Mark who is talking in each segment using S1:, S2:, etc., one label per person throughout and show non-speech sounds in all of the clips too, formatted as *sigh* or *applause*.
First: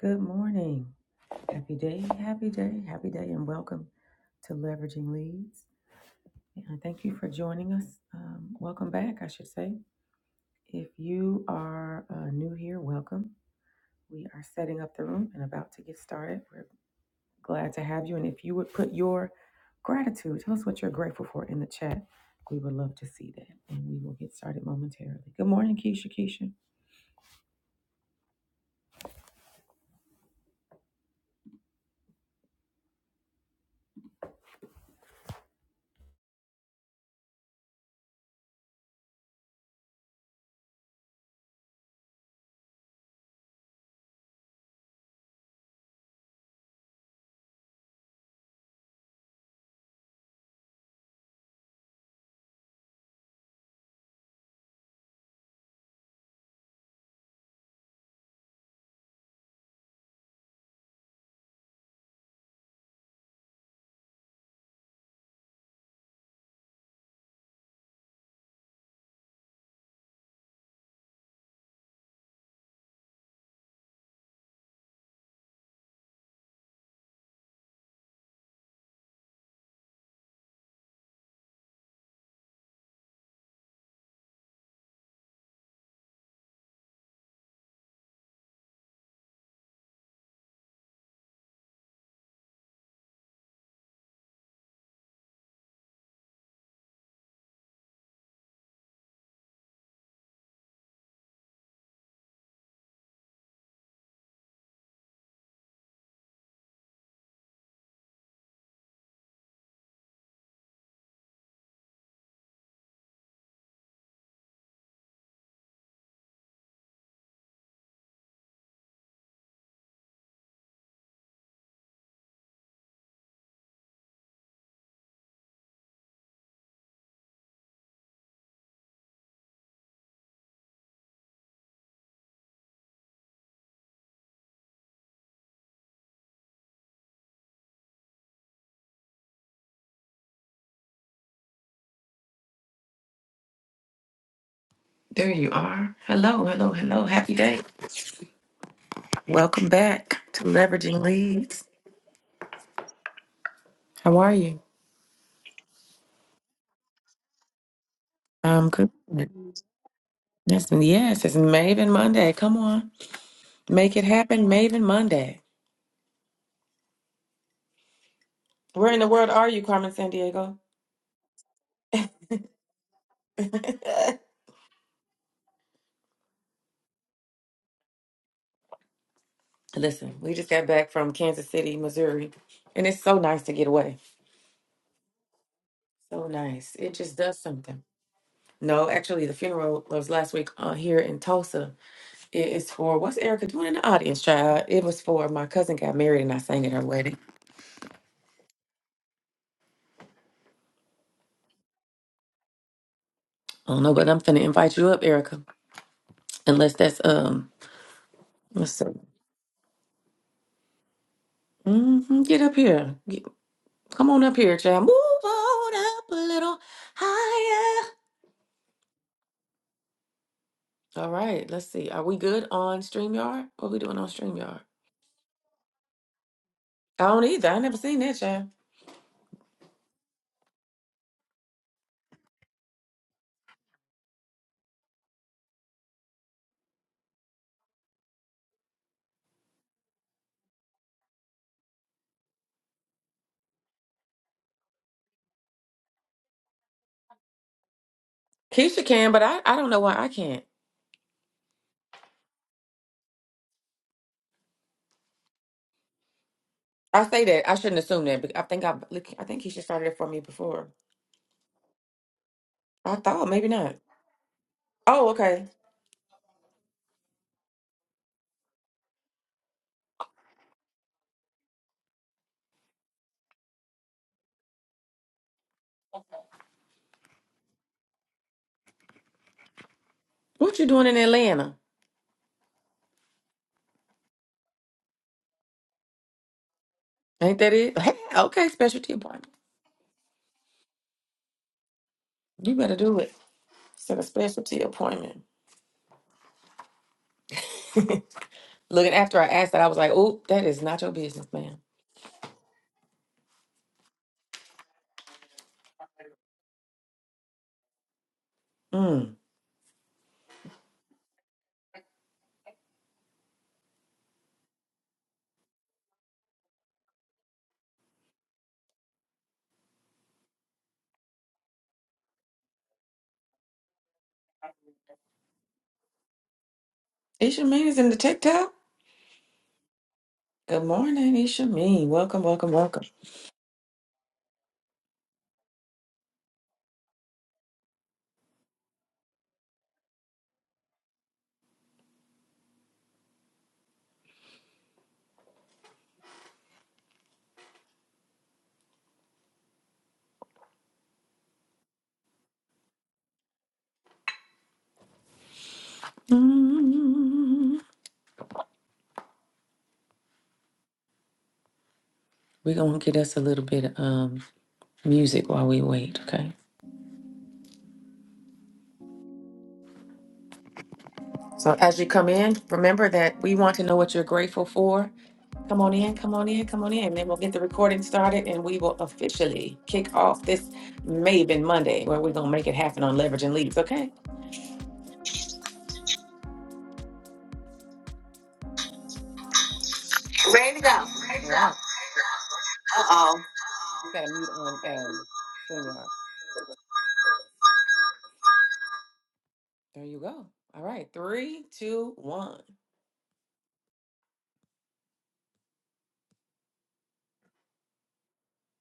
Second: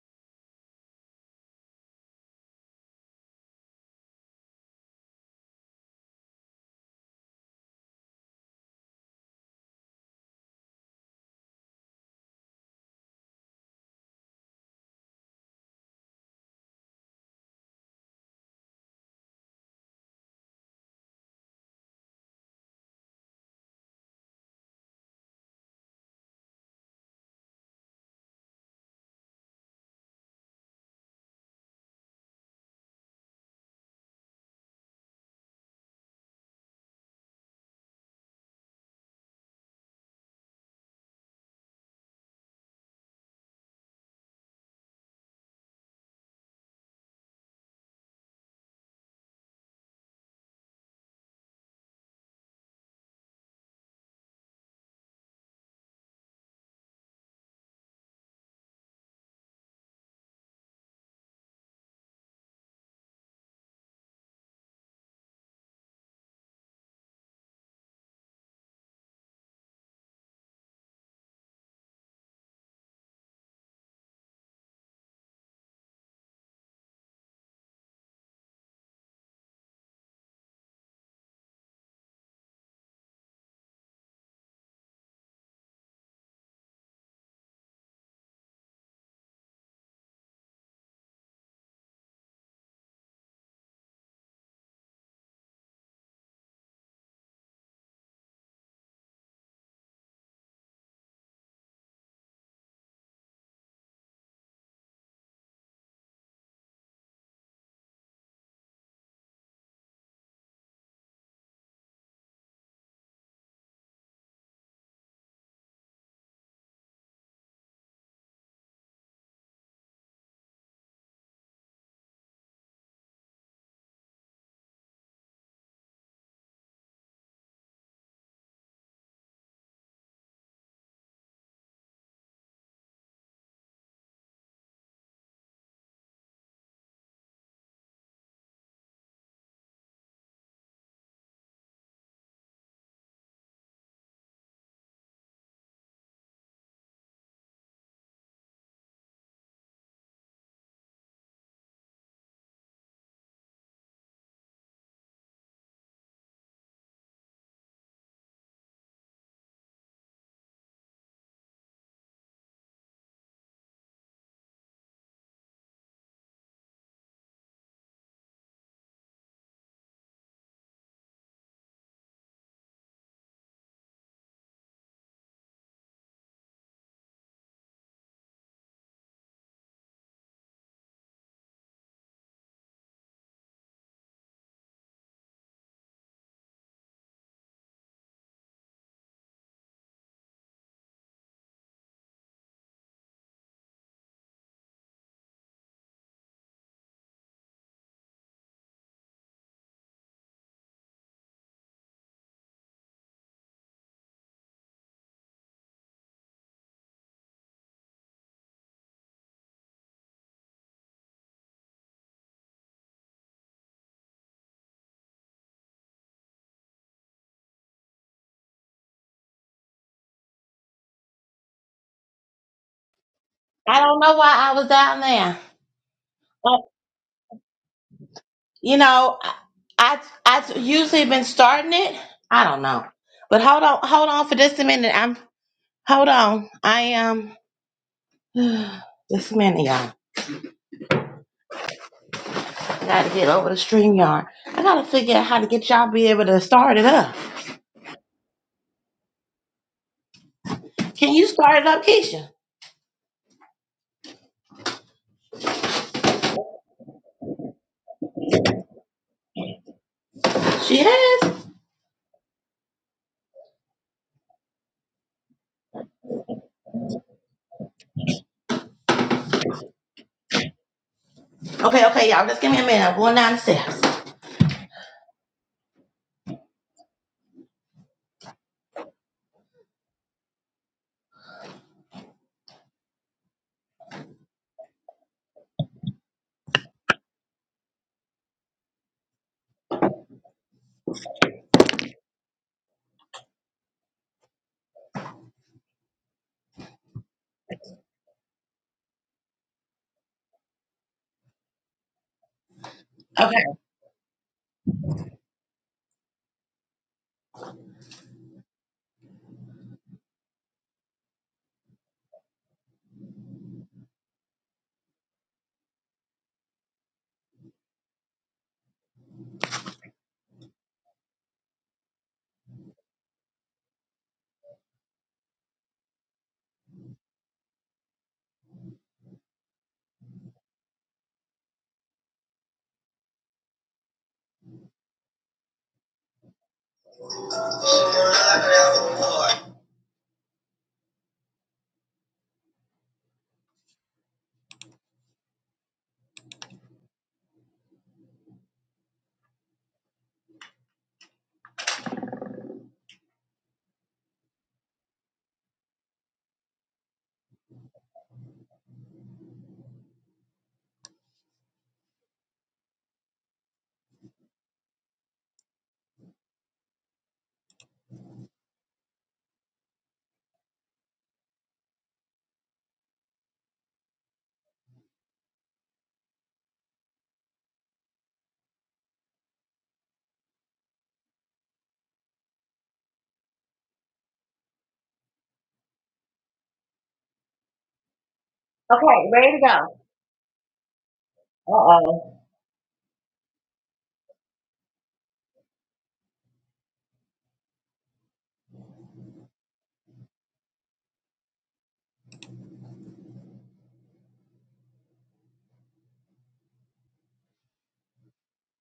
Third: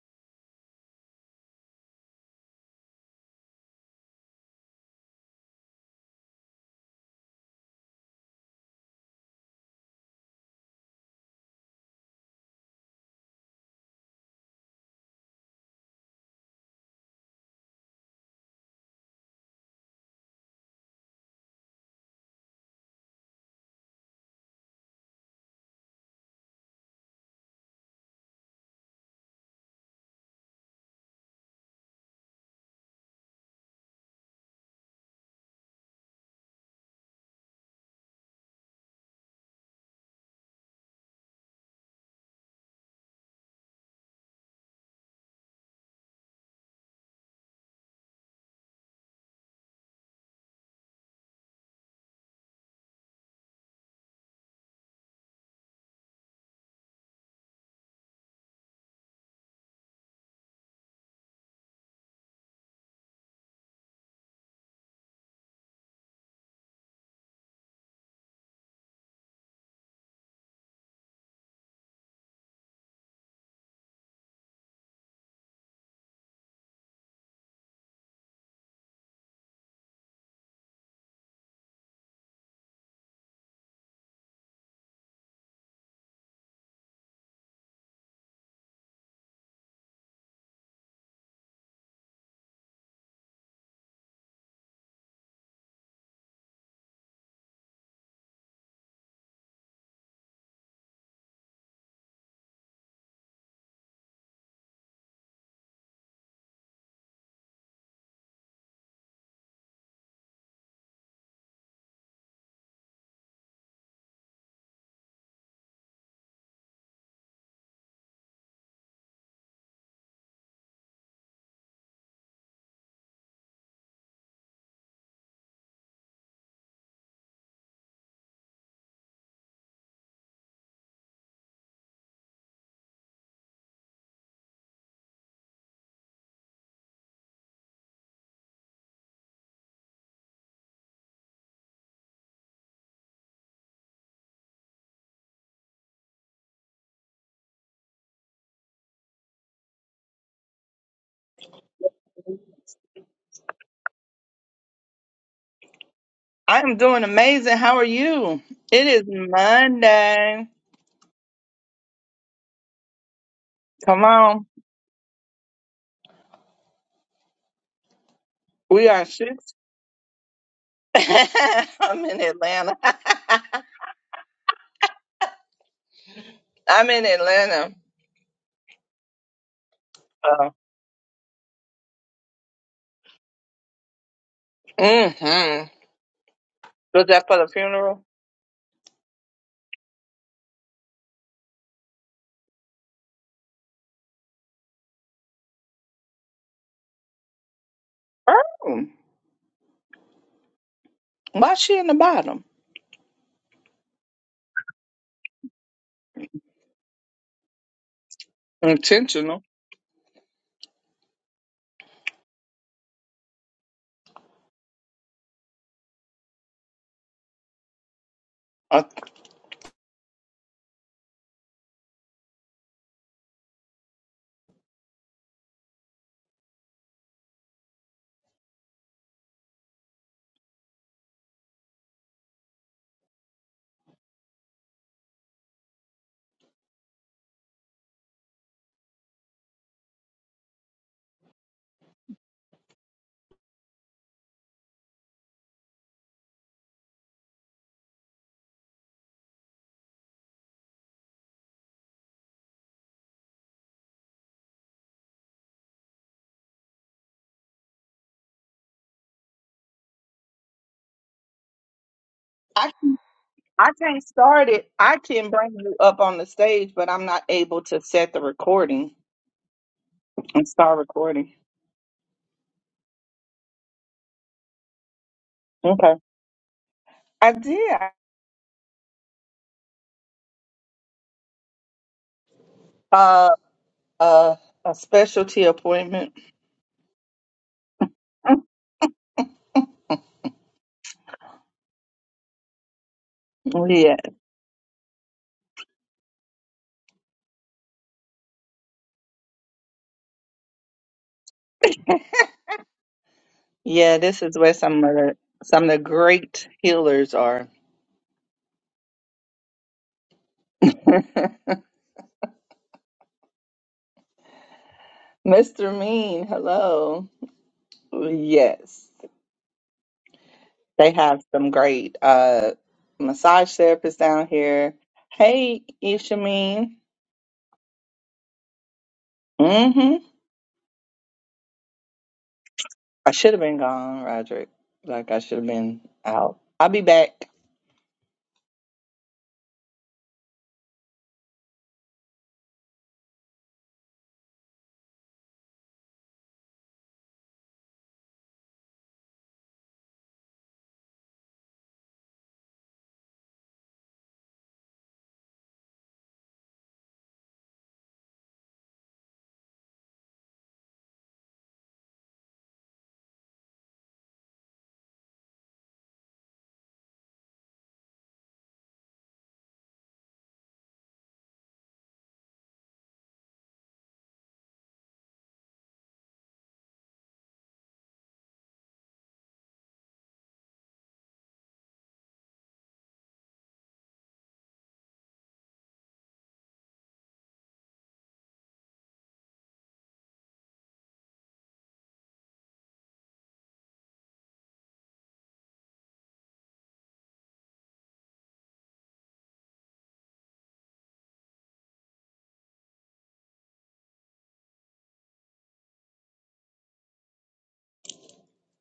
S1: Good morning. Happy day, happy day, happy day, and welcome to Leveraging Leads. And thank you for joining us. Um, welcome back, I should say. If you are uh, new here, welcome. We are setting up the room and about to get started. We're glad to have you. And if you would put your gratitude, tell us what you're grateful for in the chat. We would love to see that. And we will get started momentarily. Good morning, Keisha. Keisha. There you are. Hello, hello, hello. Happy day. Welcome back to Leveraging Leads. How are you?
S2: I am doing amazing. How are you?
S1: Um,
S2: It
S1: good.
S2: is
S1: That's
S2: Monday.
S1: yes, yes, it's Maven Monday. Come on, make
S2: Come
S1: it
S2: on.
S1: happen, Maven Monday.
S2: We
S1: Where in
S2: are
S1: the world are
S2: six.
S1: you, Carmen San Diego?
S2: *laughs* I'm in Atlanta.
S1: *laughs*
S2: *laughs* I'm in Atlanta.
S1: Listen, we
S2: Uh,
S1: just got back from Kansas City, Missouri, and it's so nice to get away.
S2: mm-hmm.
S1: So nice. It
S2: Was
S1: just
S2: that for
S1: does
S2: the
S1: something.
S2: funeral?
S1: No, actually, the funeral was last week uh, here in Tulsa. It is for what's Erica doing in the audience, child? It was for my cousin got married and I sang at her wedding.
S2: Oh, why she in the bottom?
S1: I don't know, but I'm finna invite you up, Erica. Unless that's um, what's up?
S2: Intentional.
S1: hmm Get up here. Get- come on up here, child. Move on up a little higher.
S2: I,
S1: All right, let's see. Are we good on StreamYard? What are we
S3: I
S1: doing
S3: don't
S1: on
S3: know why I
S1: StreamYard?
S3: was down there. Uh,
S1: I don't either. I never seen that, child.
S3: you know, I, I I usually been starting it. I don't know, but hold on, hold on for just a minute. I'm hold on. I am um, *sighs* just a minute, y'all. I gotta get over the stream yard. I gotta figure out how to get y'all be able to start it up.
S1: Keisha can, but I, I don't know why I can't.
S3: Can you start it up, Keisha?
S1: I say that. I shouldn't assume that. But I think I I think Keisha started it for me before.
S3: She has.
S2: I,
S1: I thought maybe
S2: I
S1: not.
S2: can't start it. I
S1: Oh,
S2: can
S1: okay.
S2: bring you up on the stage, but I'm not able to set the recording and start recording.
S3: Okay, okay, y'all. Just give me a minute. I'm going down the steps.
S2: Okay. I did.
S1: What you doing in Atlanta?
S2: Uh, uh, a specialty appointment.
S1: Ain't that it? *laughs* okay, specialty appointment. You better do it.
S2: Yeah.
S1: Set a specialty appointment. Looking after I asked that, I was like, "Oh, that is not your business, man."
S3: Okay,
S2: Yeah, this is where some of the some of the great healers are.
S1: Mm.
S2: *laughs* Mr. Mean, hello. Yes, they have some great uh massage therapists down here. Hey, Isha
S1: Ishameen is in the TikTok.
S2: Mm-hmm.
S1: Good morning, Ishameen. Welcome, welcome, welcome.
S2: I should have been gone, Roderick. Like I should have been out. I'll be back.
S1: Mm. We're gonna get us a little bit of um, music while we wait, okay? So as you come in, remember that we want to know what you're grateful for. Come on in, come on in, come on in. And then we'll get the recording started and we will officially kick off this Maven Monday where we're gonna make it happen on leverage and leads, okay?
S3: okay, ready to go.
S1: Ready to go. All
S3: Uh
S1: right.
S3: oh.
S1: Uh oh. You gotta mute on um StreamYard. There you go. All right. Three, two, one.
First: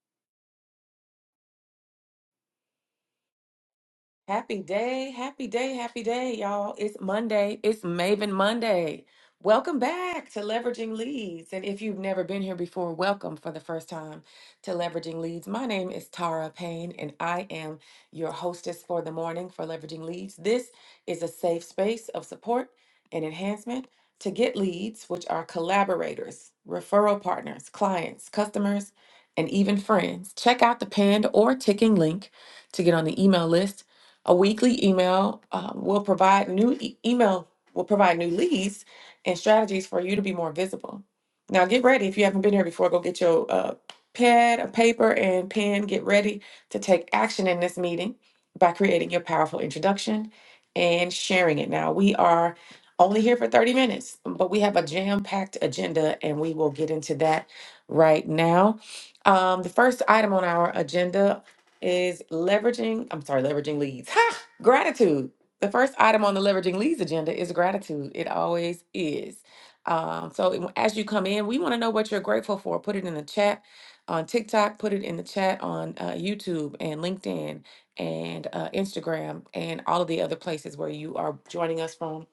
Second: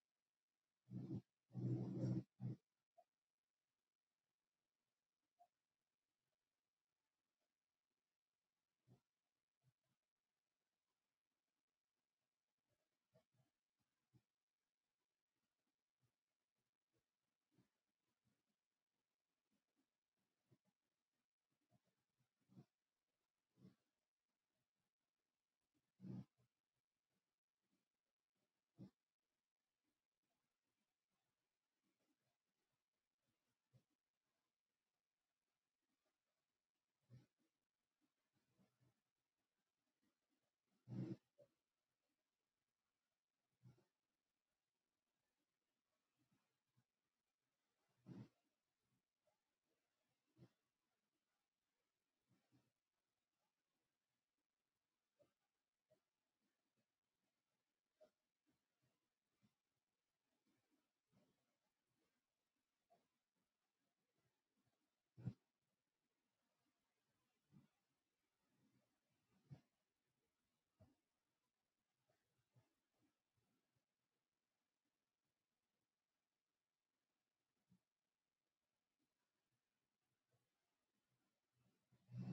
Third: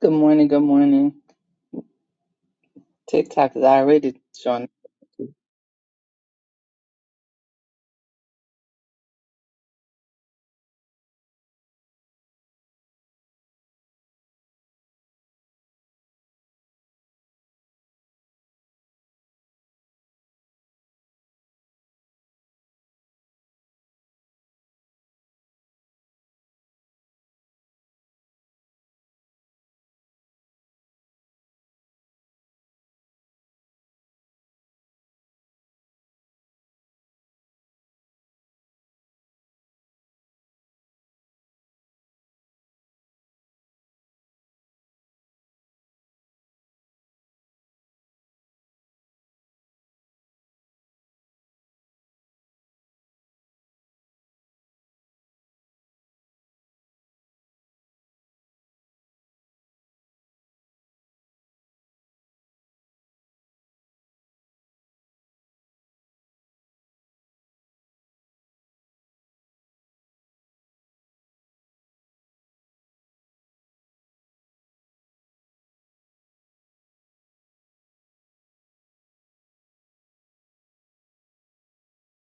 S2: Good morning, good morning. TikTok is already
S1: Happy
S2: showing.
S1: day, happy day, happy day, y'all. It's Monday. It's Maven Monday. Welcome back to Leveraging Leads. And if you've never been here before, welcome for the first time to Leveraging Leads. My name is Tara Payne, and I am your hostess for the morning for Leveraging Leads. This is a safe space of support and enhancement to get leads, which are collaborators, referral partners, clients, customers, and even friends. Check out the pinned or ticking link to get on the email list a weekly email uh, will provide new e- email will provide new leads and strategies for you to be more visible. Now get ready. If you haven't been here before, go get your uh, pad, a paper, and pen. Get ready to take action in this meeting by creating your powerful introduction and sharing it. Now we are only here for 30 minutes, but we have a jam-packed agenda and we will get into that right now. Um, the first item on our agenda is leveraging, I'm sorry, leveraging leads. Ha! Gratitude. The first item on the leveraging leads agenda is gratitude. It always is. Um, so it- as you come in, we want to know what you're grateful for. Put it in the chat on TikTok, put it in the chat on uh, YouTube and LinkedIn and uh, Instagram and all of the other places where you are joining us from.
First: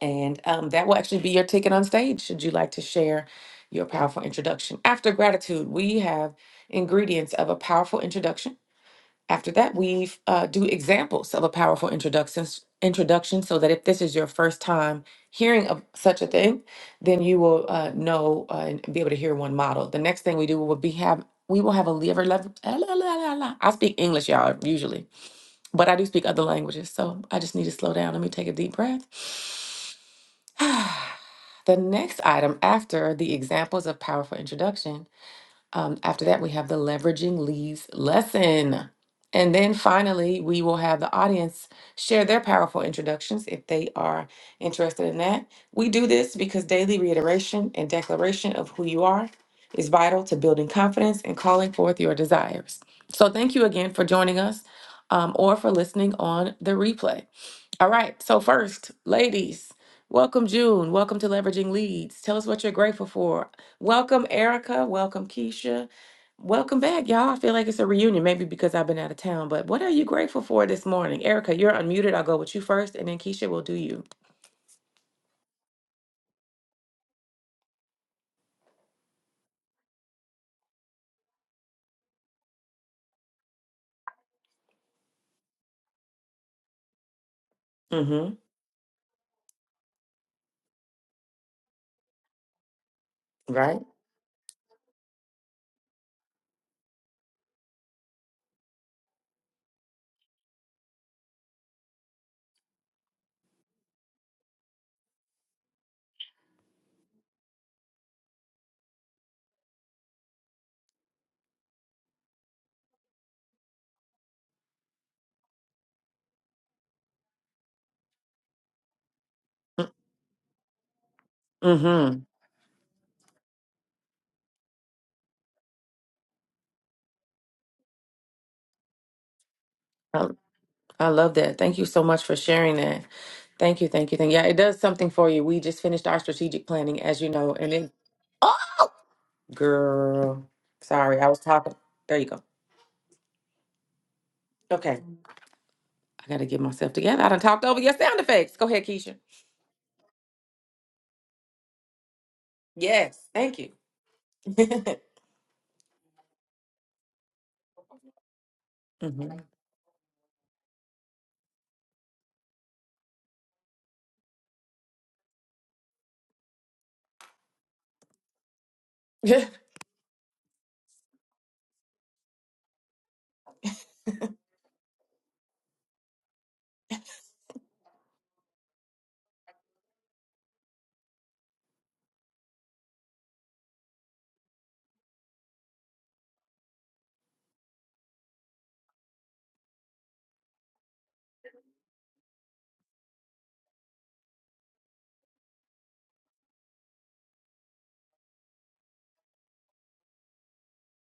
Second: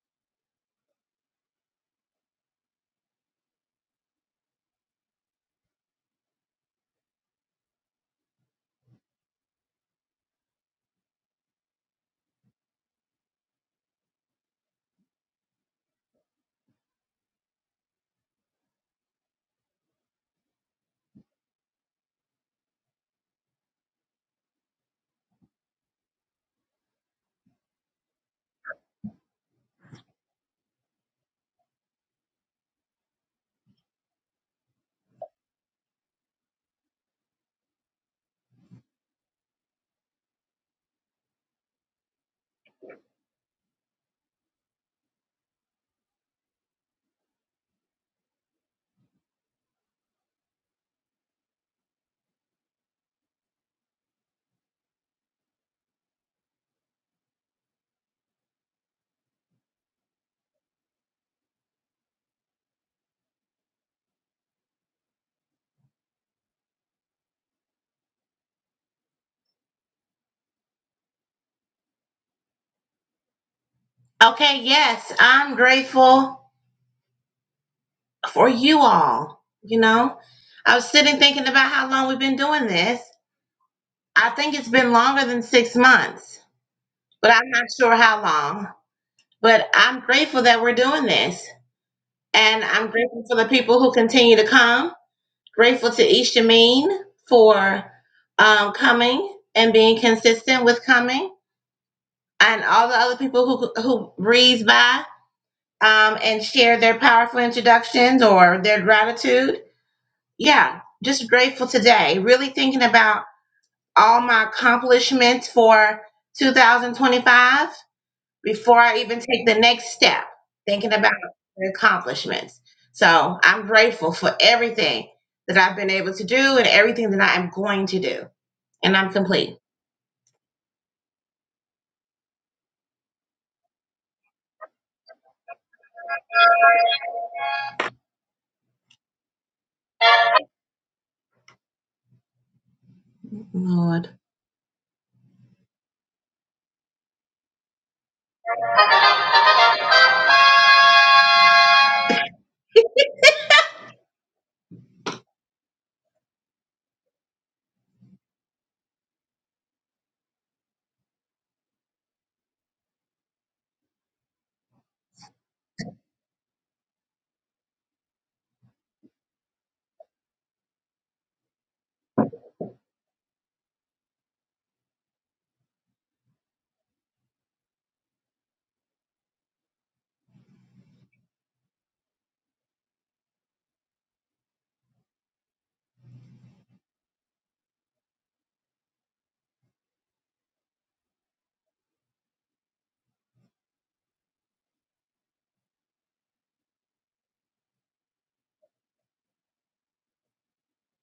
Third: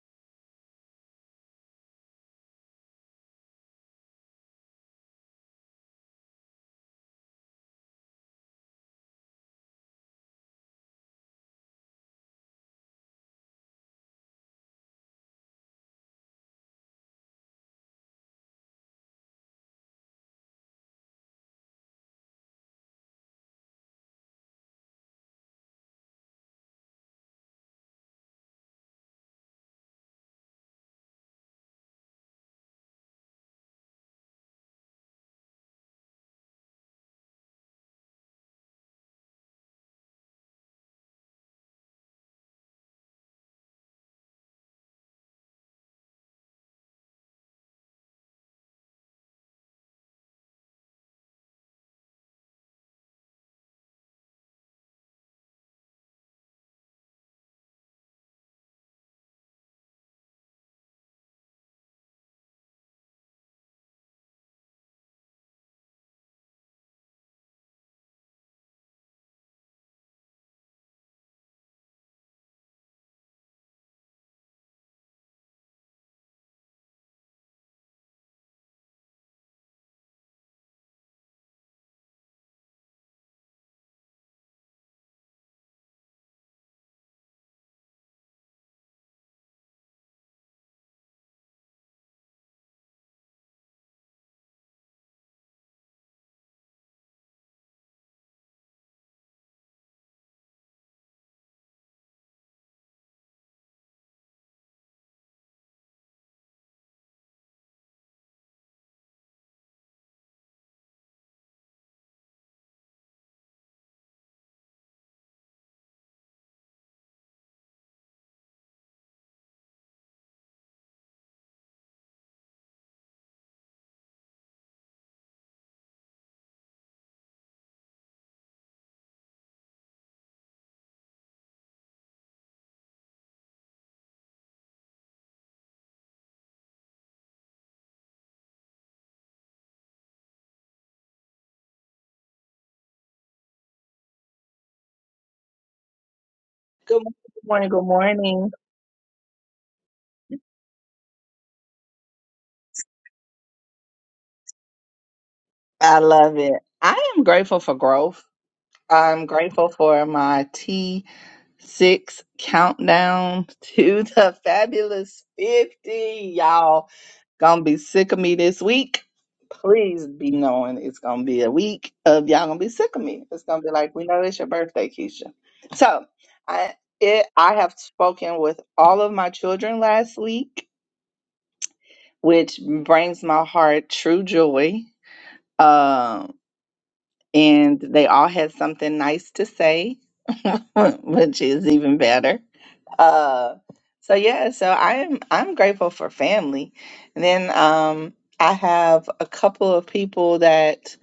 S1: And um, that will actually be your ticket on stage should you like to share your powerful introduction. After gratitude, we have ingredients of a powerful introduction after that, we uh, do examples of a powerful introduction, introduction so that if this is your first time hearing of such a thing, then you will uh, know uh, and be able to hear one model. The next thing we do will be have we will have a lever level. ah, la, la, la, la. I speak English, y'all, usually, but I do speak other languages, so I just need to slow down. Let me take a deep breath. *sighs* The next item after the examples of powerful introduction um, after that, we have the leveraging leads lesson. And then finally, we will have the audience share their powerful introductions if they are interested in that. We do this because daily reiteration and declaration of who you are is vital to building confidence and calling forth your desires. So, thank you again for joining us um, or for listening on the replay. All right, so first, ladies, welcome June. Welcome to Leveraging Leads. Tell us what you're grateful for. Welcome, Erica. Welcome, Keisha. Welcome back, y'all. I feel like it's a reunion, maybe because I've been out of town. But what are you grateful for this morning? Erica, you're unmuted. I'll go with you first, and then Keisha will do you.
S3: Okay, yes, I'm grateful. For you all, you know. I was sitting thinking about how long we've been doing this. I think it's been longer than six months, but I'm not sure how
S1: Mm-hmm.
S3: long. But I'm grateful that we're doing this. And I'm grateful for the people
S1: Right?
S3: who continue to come. Grateful to Ishameen for um, coming and being consistent with coming. And all the other people who, who breeze by um, and share their powerful introductions or their gratitude. yeah, just grateful today. Really thinking about all my accomplishments for 2025 before I even take the next step, thinking about the
S1: Mm-hmm.
S3: accomplishments. So I'm grateful for everything that I've been able to do and everything that I am going to do. And I'm complete.
S1: I, I love that. Thank you so much for sharing that. Thank you, thank you, thank you. Yeah, it does something for you. We just finished our strategic planning, as you know, and it Oh girl. Sorry, I was talking. There you go.
S3: Lord.
S1: Okay. I gotta get myself
S2: Good morning,
S1: together. I done
S2: good
S1: talked
S2: morning,
S1: over
S2: good
S1: your sound
S2: morning.
S1: effects. Go ahead, Keisha. Yes. Thank you. *laughs* hmm
S2: I love it. I am grateful for growth. I'm grateful for my T6 countdown *laughs* to the fabulous 50. Y'all gonna be sick of me this week. Please be knowing it's gonna be a week of y'all gonna be sick of me. It's gonna be like, we know it's your birthday, Keisha. So I it I have spoken with all of my children last week, which brings my heart true joy. Um and they all had something nice to say, *laughs* which is even better. Uh, so yeah, so I'm I'm grateful for family. And then um, I have a couple of people that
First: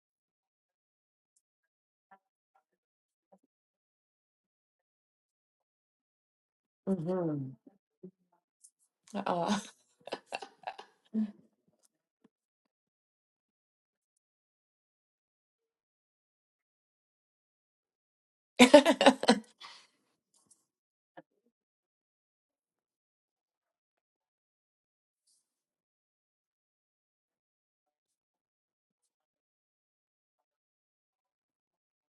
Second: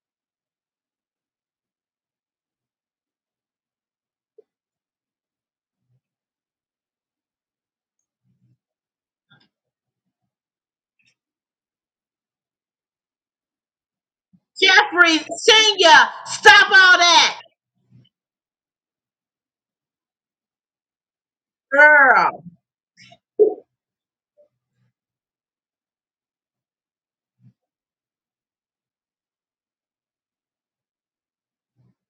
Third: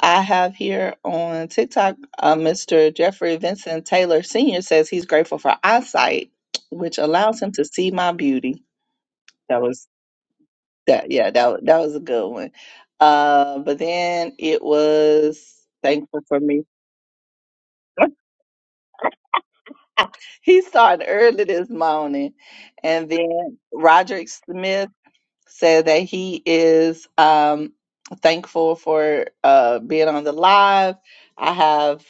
S2: I have here on TikTok. Uh, Mr. Jeffrey Vincent Taylor Sr. says he's grateful for eyesight, which allows
S1: hmm
S2: him to see my beauty.
S1: Uh,
S2: That was that. Yeah, that wa- that was a good one. Uh, but then it
S3: Jeffrey
S2: was
S3: Senior,
S2: thankful for me.
S3: stop all that.
S1: *laughs*
S2: He started early this
S3: Girl.
S2: morning. And then Roderick Smith said that he is um, thankful for uh, being on the live. I have,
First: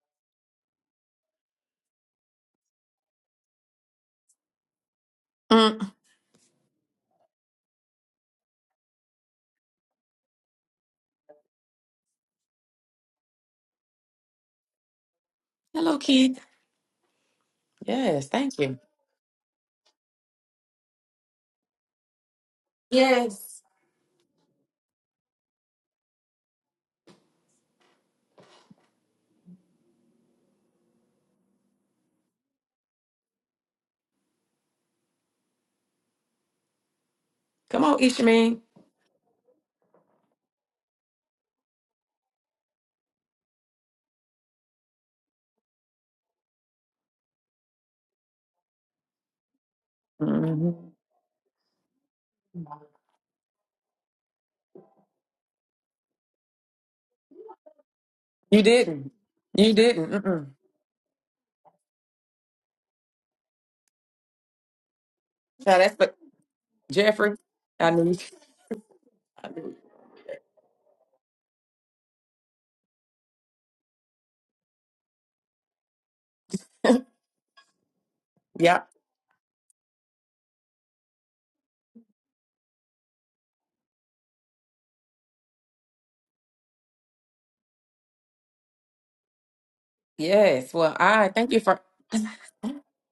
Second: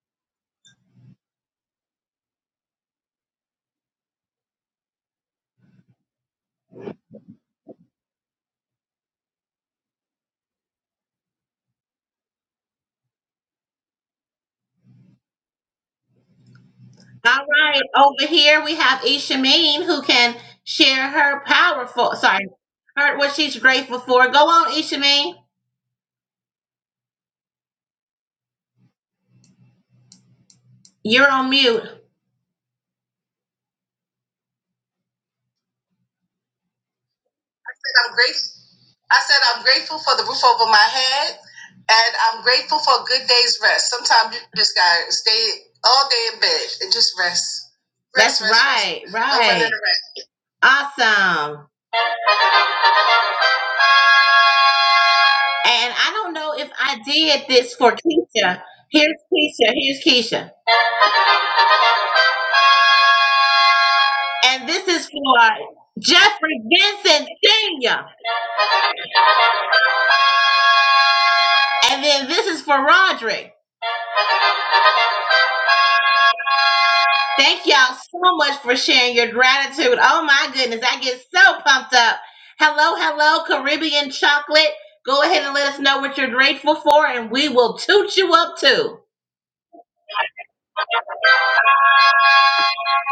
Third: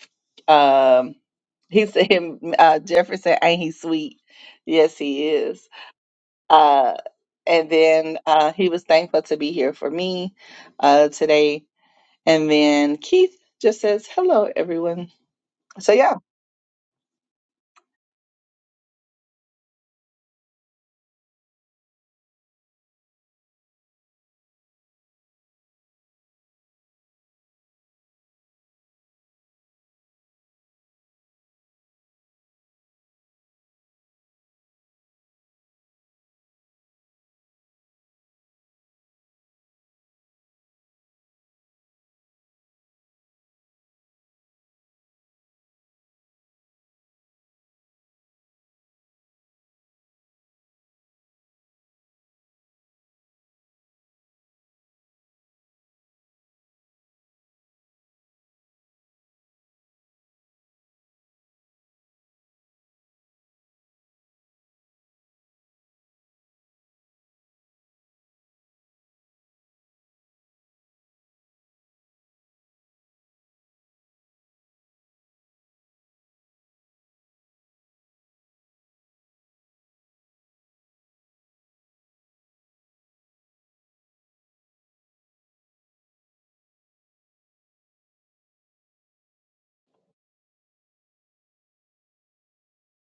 S2: um, *laughs* he said, him, uh, Jefferson, ain't he sweet? Yes, he
S1: *laughs*
S2: is.
S1: mm.
S2: Uh, and then uh, he was thankful to be here for me uh, today. And then Keith just says, hello, everyone. So,
S1: Hello,
S2: yeah.
S1: Keith.
S3: All right, over
S1: Yes, thank
S3: here we
S1: you.
S3: have Ishameen who can share her powerful, sorry, her what she's
S1: Yes.
S3: grateful for. Go on, Ishameen. You're on mute.
S1: Come on,
S3: I'm grateful.
S1: Ishmael.
S3: I said I'm grateful for the roof over my head, and I'm grateful for a good day's rest. Sometimes you just gotta stay all day in bed and just rest. Rest, That's rest, right, rest. right. Over and
S1: hmm
S3: rest. Awesome. And I don't know if I did this for
S1: You
S3: Keisha.
S1: didn't.
S3: Here's Keisha.
S1: You
S3: Here's
S1: didn't.
S3: Keisha.
S1: Mm-mm.
S3: And this is for
S1: Now that's but
S3: Jeffrey Vincent
S1: Jeffrey. I
S3: Sr.
S1: knew. you-
S3: And then this is for Roderick. Thank y'all so much for
S1: Yeah.
S3: sharing your gratitude. Oh my goodness, I get so pumped up. Hello, hello, Caribbean chocolate. Go ahead and let us know what you're grateful for, and we will toot you up too.
S1: Yes. Well, I thank you for *laughs*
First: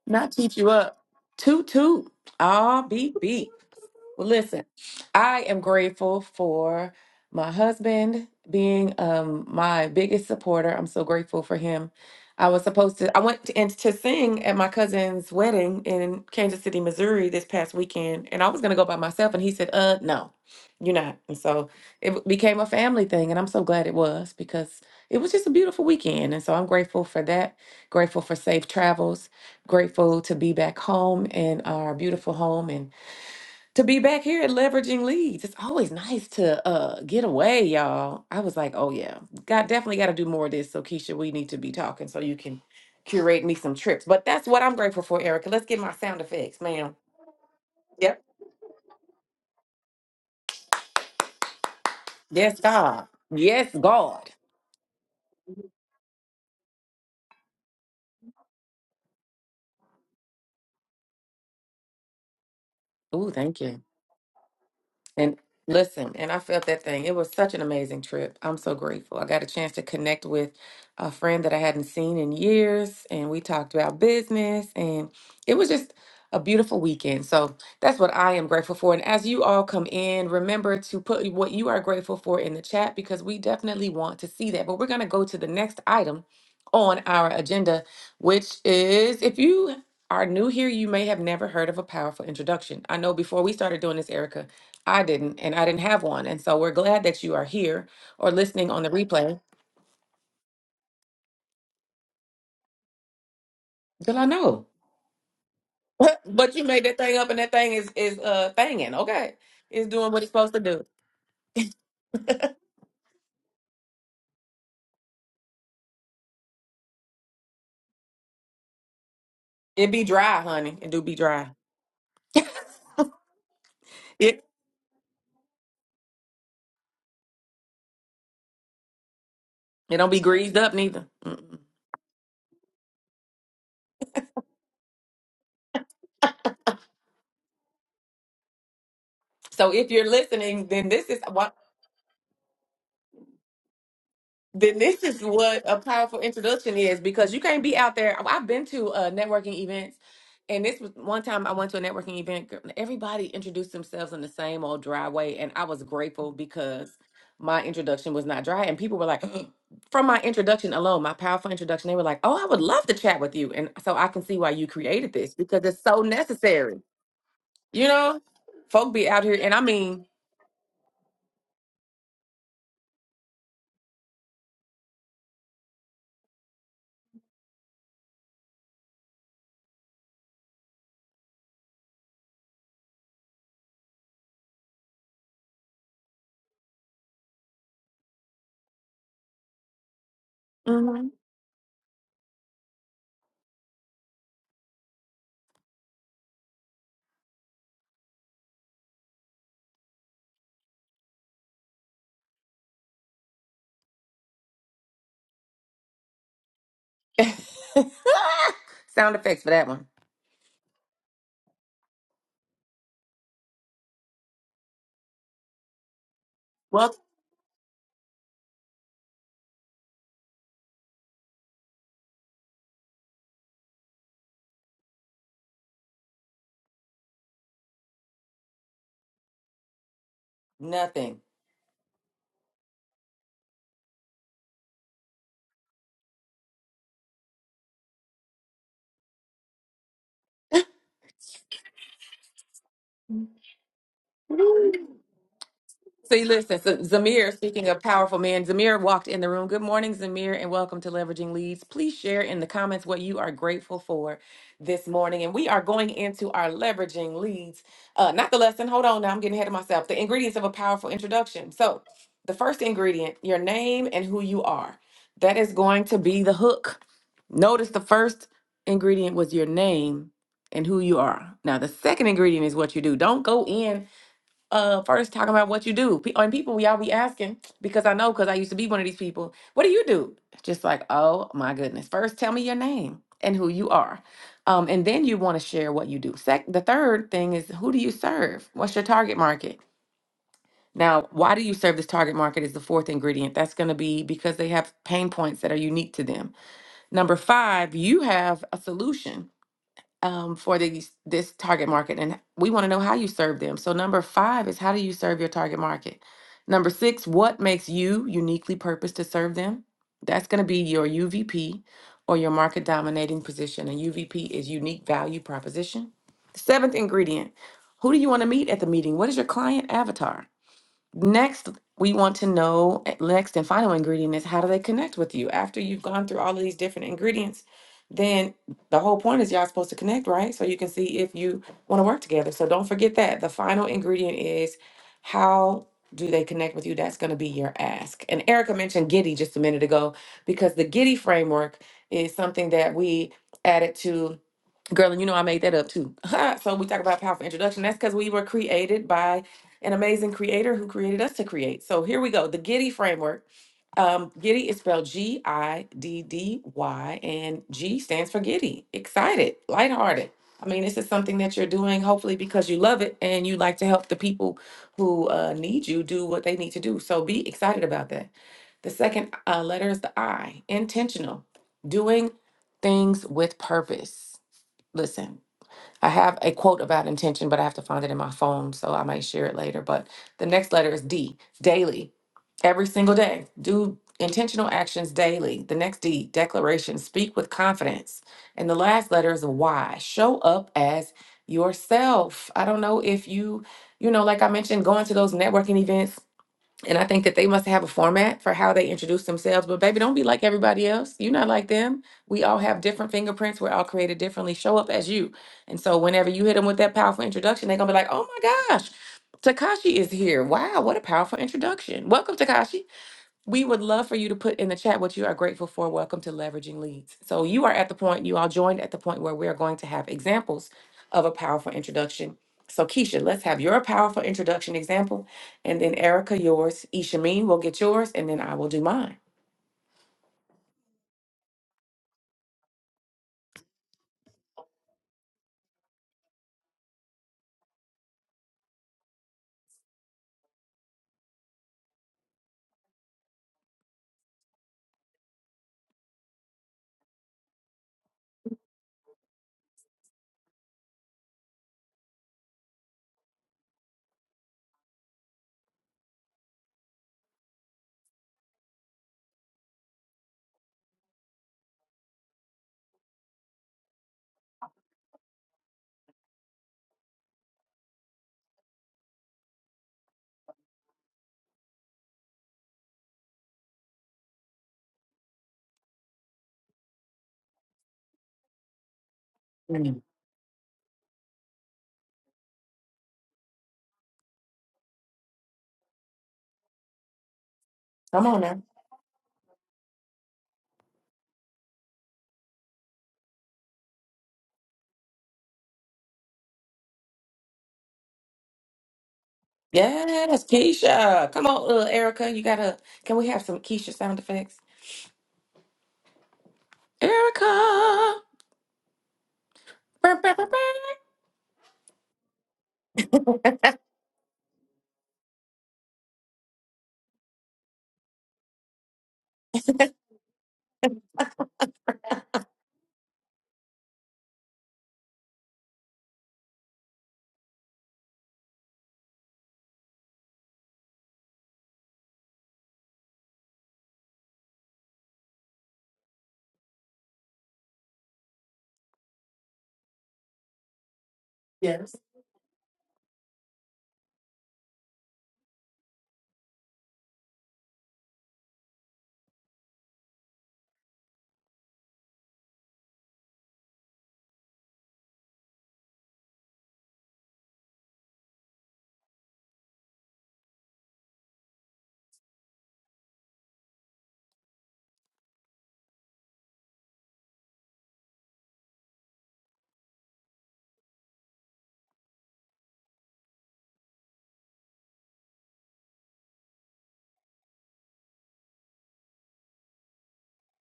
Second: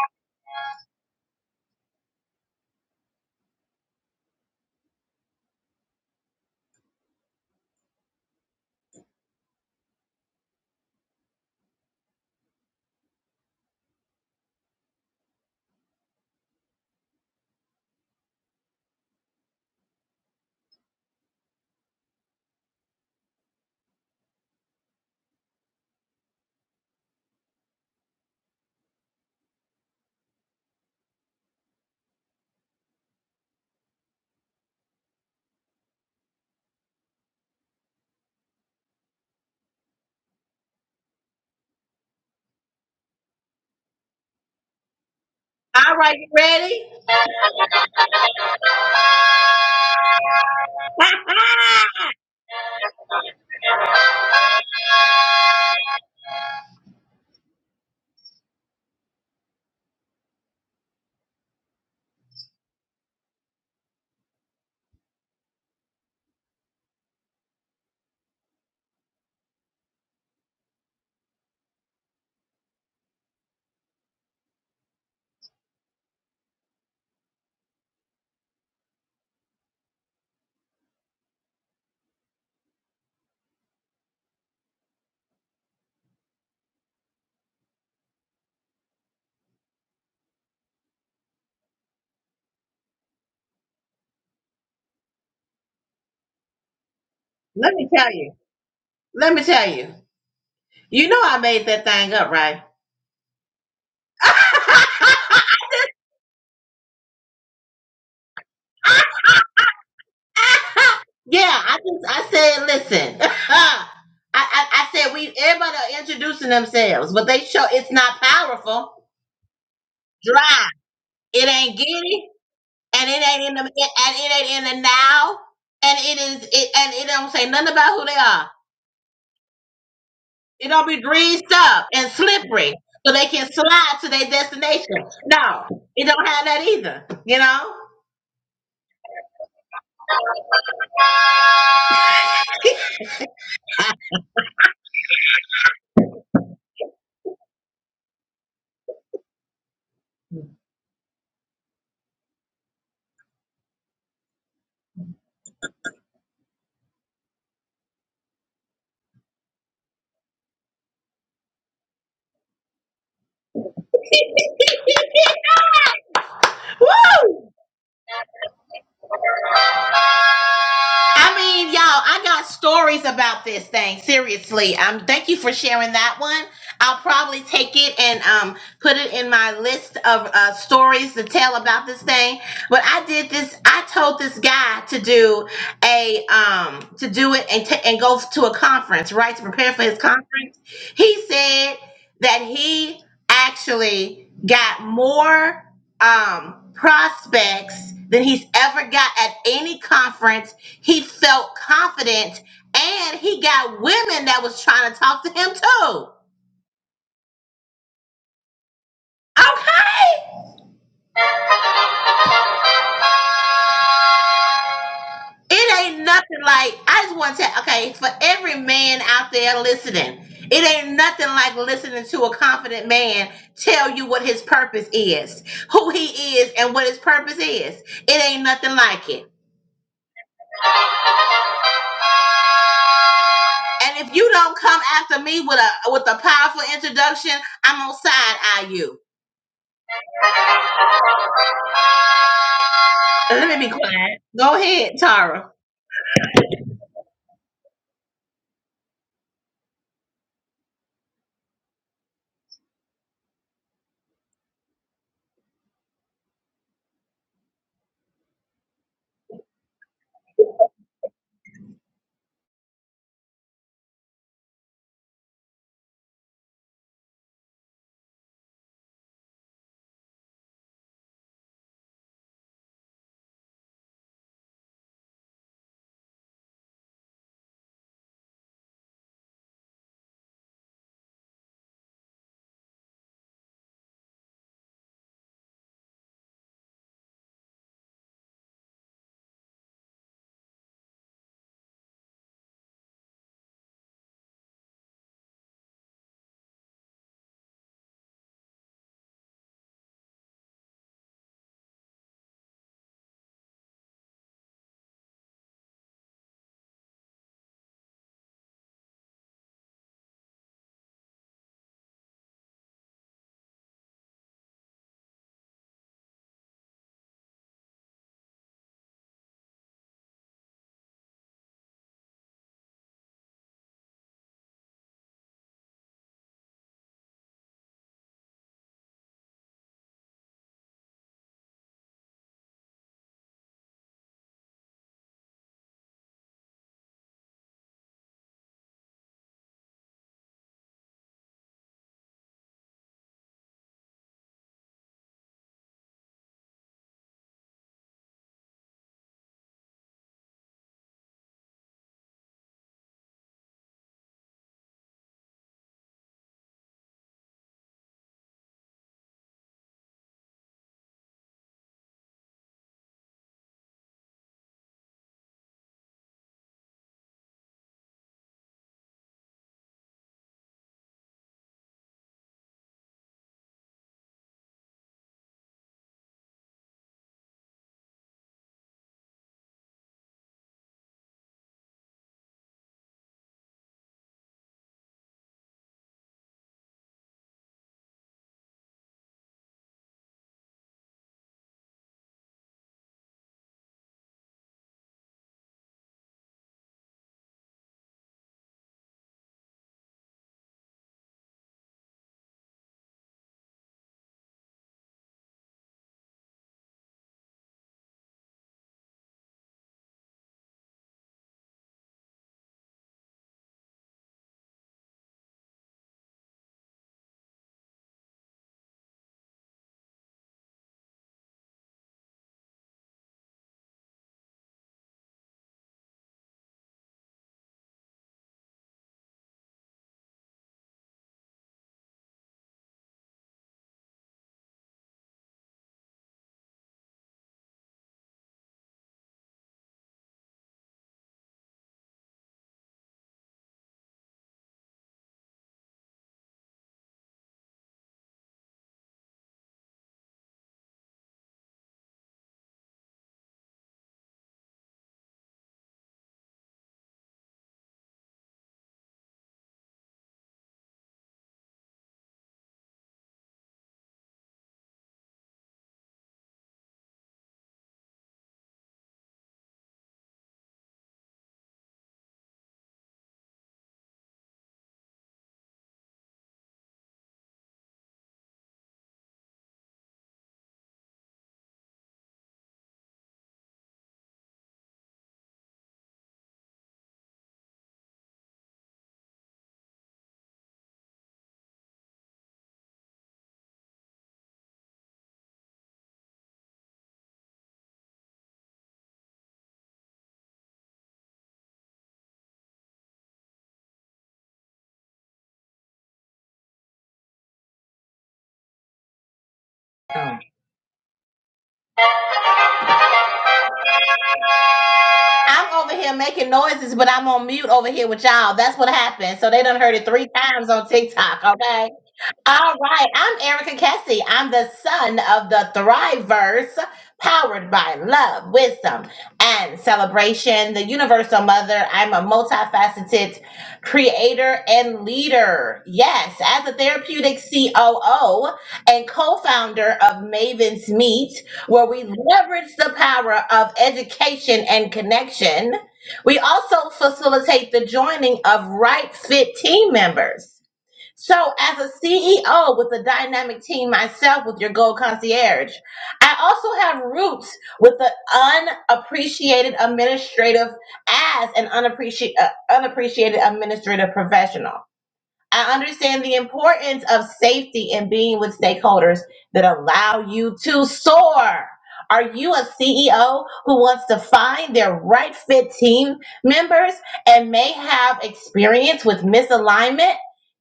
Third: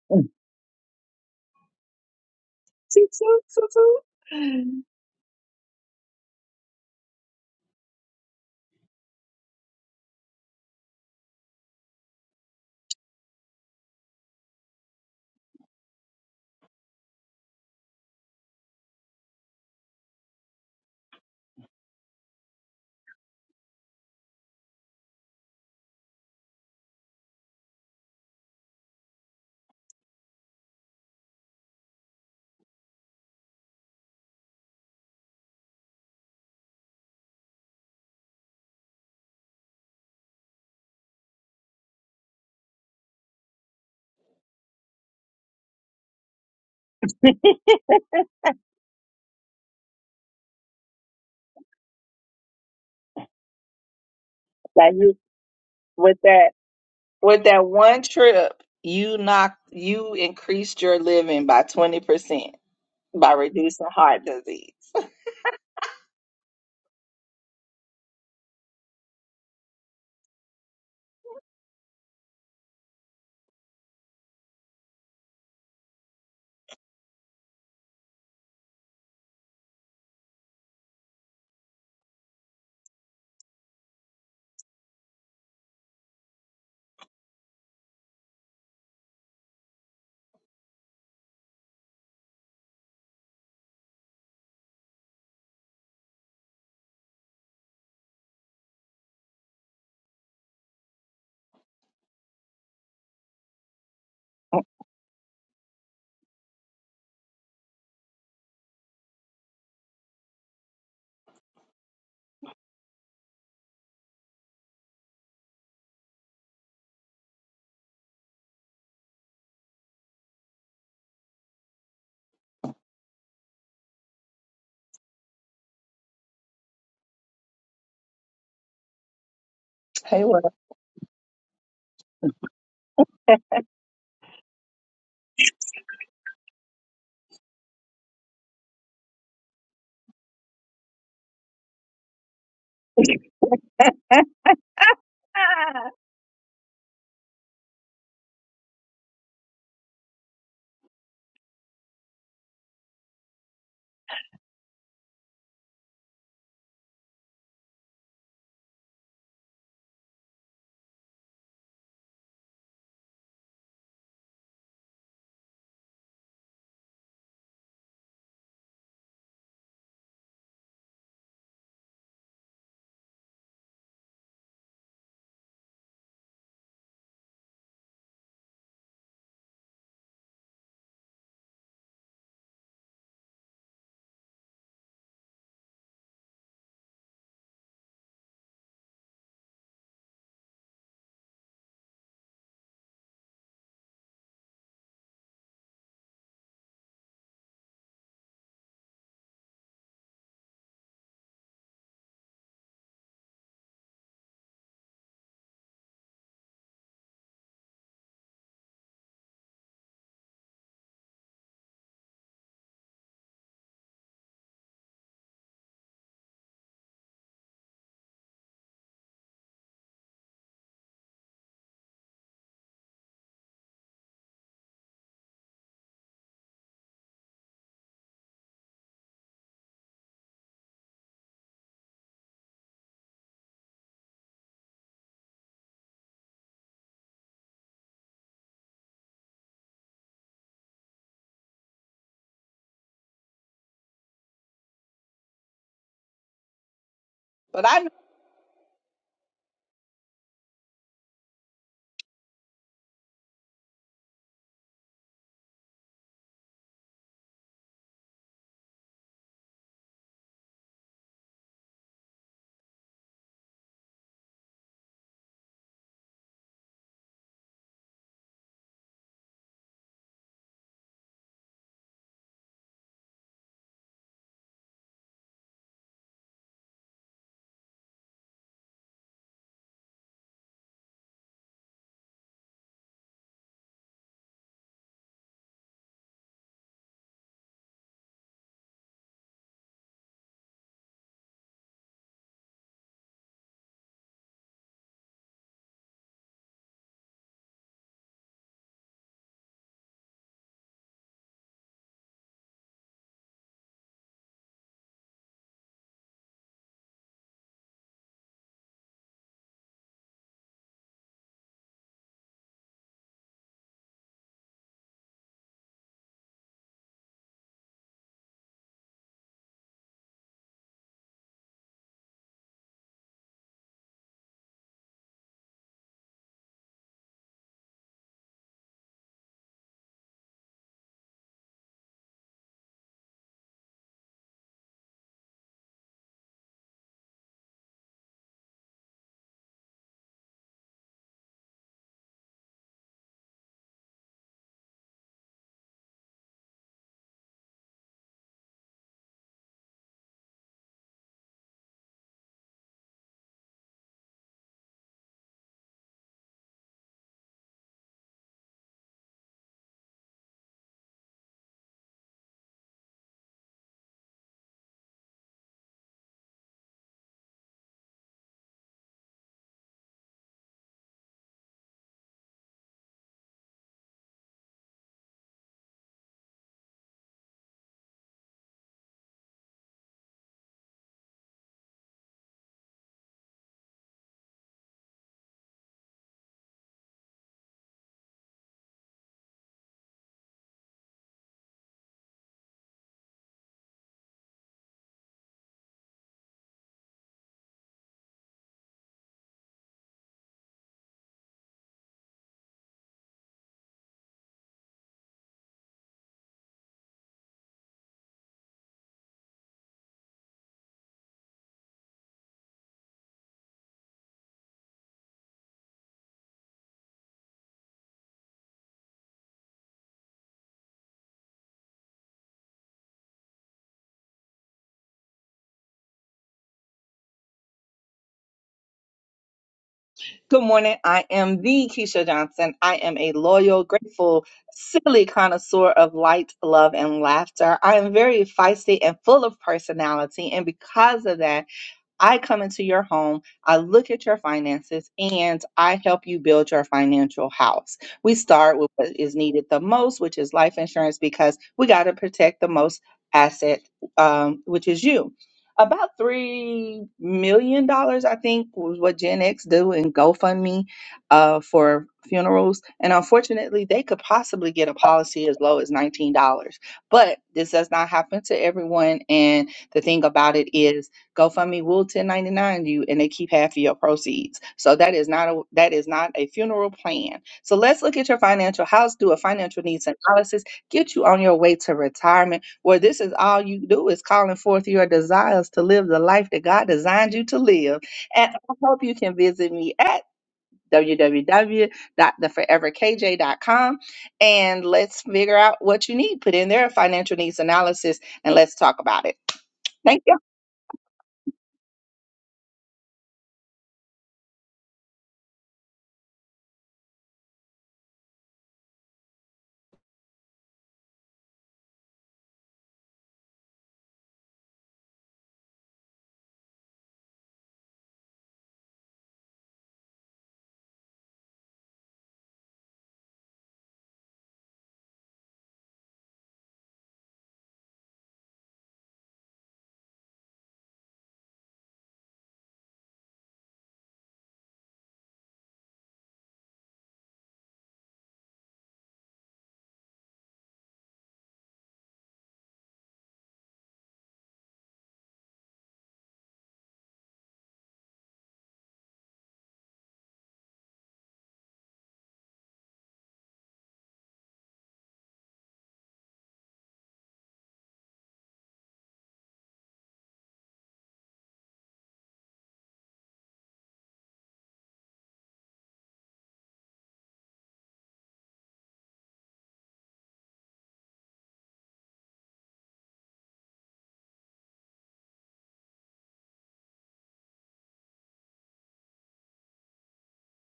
S1: not keep you up. Toot toot. R
S2: Toot,
S1: B
S2: toot,
S1: B.
S2: toot,
S1: Well, listen,
S2: toot.
S1: I am grateful for my husband being um my biggest supporter. I'm so grateful for him. I was supposed to I went to, and to sing at my cousin's wedding in Kansas City, Missouri this past weekend, and I was going to go by myself and he said, "Uh, no. You're not." And so it w- became a family thing, and I'm so glad it was because it was just a beautiful weekend. And so I'm grateful for that. Grateful for safe travels, grateful to be back home in our beautiful home and to be back here at leveraging leads. It's always nice to uh get away, y'all. I was like, oh yeah, got definitely got to do more of this. So Keisha, we need to be talking so you can curate me some trips. But that's what I'm grateful for, Erica. Let's get my
S3: All right,
S1: sound
S3: you
S1: effects,
S3: ready?
S1: ma'am. Yep. Yes, God. Yes, God.
S2: That you with that. With that one trip, you knocked you increased your living by 20% by
S1: Ooh, thank you.
S2: reducing heart disease.
S1: And listen, and I felt that thing. It was such an amazing trip. I'm so grateful. I got a chance to connect with a friend that I hadn't seen in years, and we talked about business, and it was just a beautiful weekend. So that's what I am grateful for. And as you all come in, remember to put what you are grateful for in the chat because we definitely want to see that. But we're going to go to the next item on our agenda, which is if you are new here, you may have never heard of a powerful introduction. I know before we started doing this, Erica, I didn't, and I didn't have one. And so we're glad that you are
S3: Let
S1: here
S3: me tell you.
S1: or listening on the
S3: Let
S1: replay.
S3: me tell you. You know I made that thing up, right?
S1: Girl, I know. *laughs* But you made that thing up and that thing is is uh thinging. Okay. It's doing what it's
S3: *laughs*
S1: supposed to do.
S3: Yeah, I just I said, listen. *laughs* I, I I said we everybody are introducing themselves, but they show it's not powerful.
S1: It be dry,
S3: Dry.
S1: honey. It do be
S3: It
S1: dry.
S3: ain't giddy,
S1: *laughs*
S3: and it ain't in the it- and
S1: It
S3: it ain't in the now, and it is it and it don't say nothing about who they are.
S1: it don't be
S2: Hey, what? up?
S1: greased
S3: It
S1: up
S3: don't be
S1: neither.
S3: greased
S1: Mm-mm.
S3: up and slippery, so they can slide to their destination. No, it don't have that either. You know.
S1: So if you're listening, then this is why. then this is what a powerful introduction is because you can't be out there. I've been to uh, networking events, and this was one time I went to a networking event. gr- Everybody introduced themselves in the same old dry way, and I was grateful because my introduction was not dry. And people were like, *gasps* from my introduction alone, my powerful introduction, they were like, "Oh, I would love to chat with you," and so I can see why you created this because it's so
S3: *laughs*
S1: necessary.
S3: Woo!
S1: You know, folk be out here, and I mean,
S3: I mean, y'all, I got stories about this thing. Seriously, um, thank you for sharing that one. I'll probably take it and um put it in my list of uh, stories to tell about this thing. But I did this. I told this guy to do a um to do it and t- and go to a conference, right, to prepare for his conference.
S1: mhm.
S3: He said that he actually got more um, prospects than he's ever got at any conference. He felt confident and he got women that was trying to talk to him too.
S1: *laughs* sound effects for that one.
S3: Okay. It ain't nothing like,
S1: Well,
S3: I just want to tell, okay, for every man out there listening, it ain't nothing like listening to a confident man tell you what his purpose is, who he is, and what his purpose is. It ain't nothing like it.
S1: nothing.
S3: And if you don't come after me with a with a powerful introduction, I'm gonna side eye you. Let me be quiet. Go ahead, Tara.
S1: See, listen, so Zamir,
S2: But
S1: speaking
S2: I
S1: of
S2: know.
S1: powerful man, Zamir walked in the room. Good morning, Zamir, and welcome to Leveraging Leads. Please share in the comments what you are grateful for this morning. And we are going into our Leveraging Leads. Uh, not the lesson, hold on now, I'm getting ahead of myself. The ingredients of a powerful introduction. So, the first ingredient, your name and who you are. That is going to be the hook. Notice the first ingredient was your name and who you are. Now, the second ingredient is what you do. Don't go in uh first talking about what you do. Pe- and people y'all be asking because I know because I used to be one of these people. What do you do? Just like, oh my goodness. First tell me your name and who you are. Um, and then you want to share what you do. Sec the third thing is who do you serve? What's your target market? Now, why do you serve this target market is the fourth ingredient. That's going to be because they have pain points that are unique to them. Number 5, you have a solution um, for these this target market, and we want to know how you serve them. So number five is how do you serve your target market? Number six, what makes you uniquely purposed to serve them? That's going to be your UVP or your market dominating position. And UVP is unique value proposition. Seventh ingredient, who do you want to meet at the meeting? What is your client avatar? Next, we want to know eh, next and final ingredient is how do they connect with you after you've gone through all of these different ingredients? Then the whole point is y'all supposed to connect, right? So you can see if you want to work together. So don't forget that the final ingredient is how do they connect with you? That's going to be your ask. And Erica mentioned Giddy just a minute ago because the Giddy framework is something that we added to Girl, and you know I made that up too. *laughs* so we talk about powerful introduction. That's because we were created by an amazing creator who created us to create. So here we go. The Giddy framework. Um, Giddy is spelled G-I-D-D-Y, and G stands for giddy, excited, lighthearted. I mean, this is something that you're doing hopefully because you love it and you like to help the people who uh, need you do what they need to do. So be excited about that. The second uh, letter is the I, intentional, doing things with purpose. Listen. I have a quote about intention, but I have to find it in my phone, so I might share it later. But the next letter is D, daily. Every single day, do intentional actions daily. The next D, declaration, speak with confidence. And the last letter is Y, show up as yourself. I don't know if you, you know, like I mentioned, going to those networking events and I think that they must have a format for how they introduce themselves. But baby, don't be like everybody else. You're not like them. We all have different fingerprints. We're all created differently. Show up as you. And so whenever you hit them with that powerful introduction, they're gonna be like, oh my gosh, Takashi is here. Wow, what a powerful introduction. Welcome, Takashi. We would love for you to put in the chat what you are grateful for. Welcome to Leveraging Leads. So you are at the point, you all joined at the point where we are going to have examples of a powerful introduction. So Keisha, let's have your powerful introduction example, and then Erica yours. Ishameen will get yours, and then I will do mine.
S2: Good morning. I am the Keisha Johnson. I am a loyal, grateful, silly connoisseur of light, love, and laughter. I am very feisty and full of personality. And because of that, I come into your home, I look at your finances, and I help you build your financial house. We start with what is needed the most, which is life insurance, because we got to protect the most asset, um, which is you. About three million dollars, I think, was what Gen X do in GoFundMe uh, for funerals, and unfortunately, they could possibly get a policy as low as nineteen dollars. But this does not happen to everyone, and the thing about it is GoFundMe will 1099 you and they keep half of your proceeds. So that is not a that is not a funeral plan. So let's look at your financial house, do a financial
S1: Mm.
S2: needs analysis, get you on your way to retirement, where this is all you do is calling forth your desires to live the life that God designed you to live.
S1: Come on
S2: And
S1: now.
S2: I hope you can visit me at w w w dot the forever k j dot com, and let's figure out what you need. Put in there a financial needs analysis and let's talk about it. Thank you.
S1: Yes, Keisha. Come on, little Erica. You gotta. Can we have some Keisha sound effects? Erica. Burr, burr,
S3: Oh.
S1: burr, burr.
S3: I'm over here making noises, but I'm on mute over here with y'all. That's what happened. So they done heard it three times on TikTok. Okay. All right, I'm Erica Kessie. I'm the son of the Thriverse, powered by love, wisdom, and celebration. The Universal Mother. I'm a multifaceted creator and leader. Yes, as a therapeutic COO and co-founder of Maven's Meet, where
S1: Yes.
S3: we leverage the power of education and connection. We also facilitate the joining of right fit team members so, as a CEO with a dynamic team myself with your Gold Concierge, I also have roots with the unappreciated administrative as an unappreciated, uh, unappreciated administrative professional. I understand the importance of safety and being with stakeholders that allow you to soar. Are you a CEO who wants to find their right fit team members and may have experience with misalignment?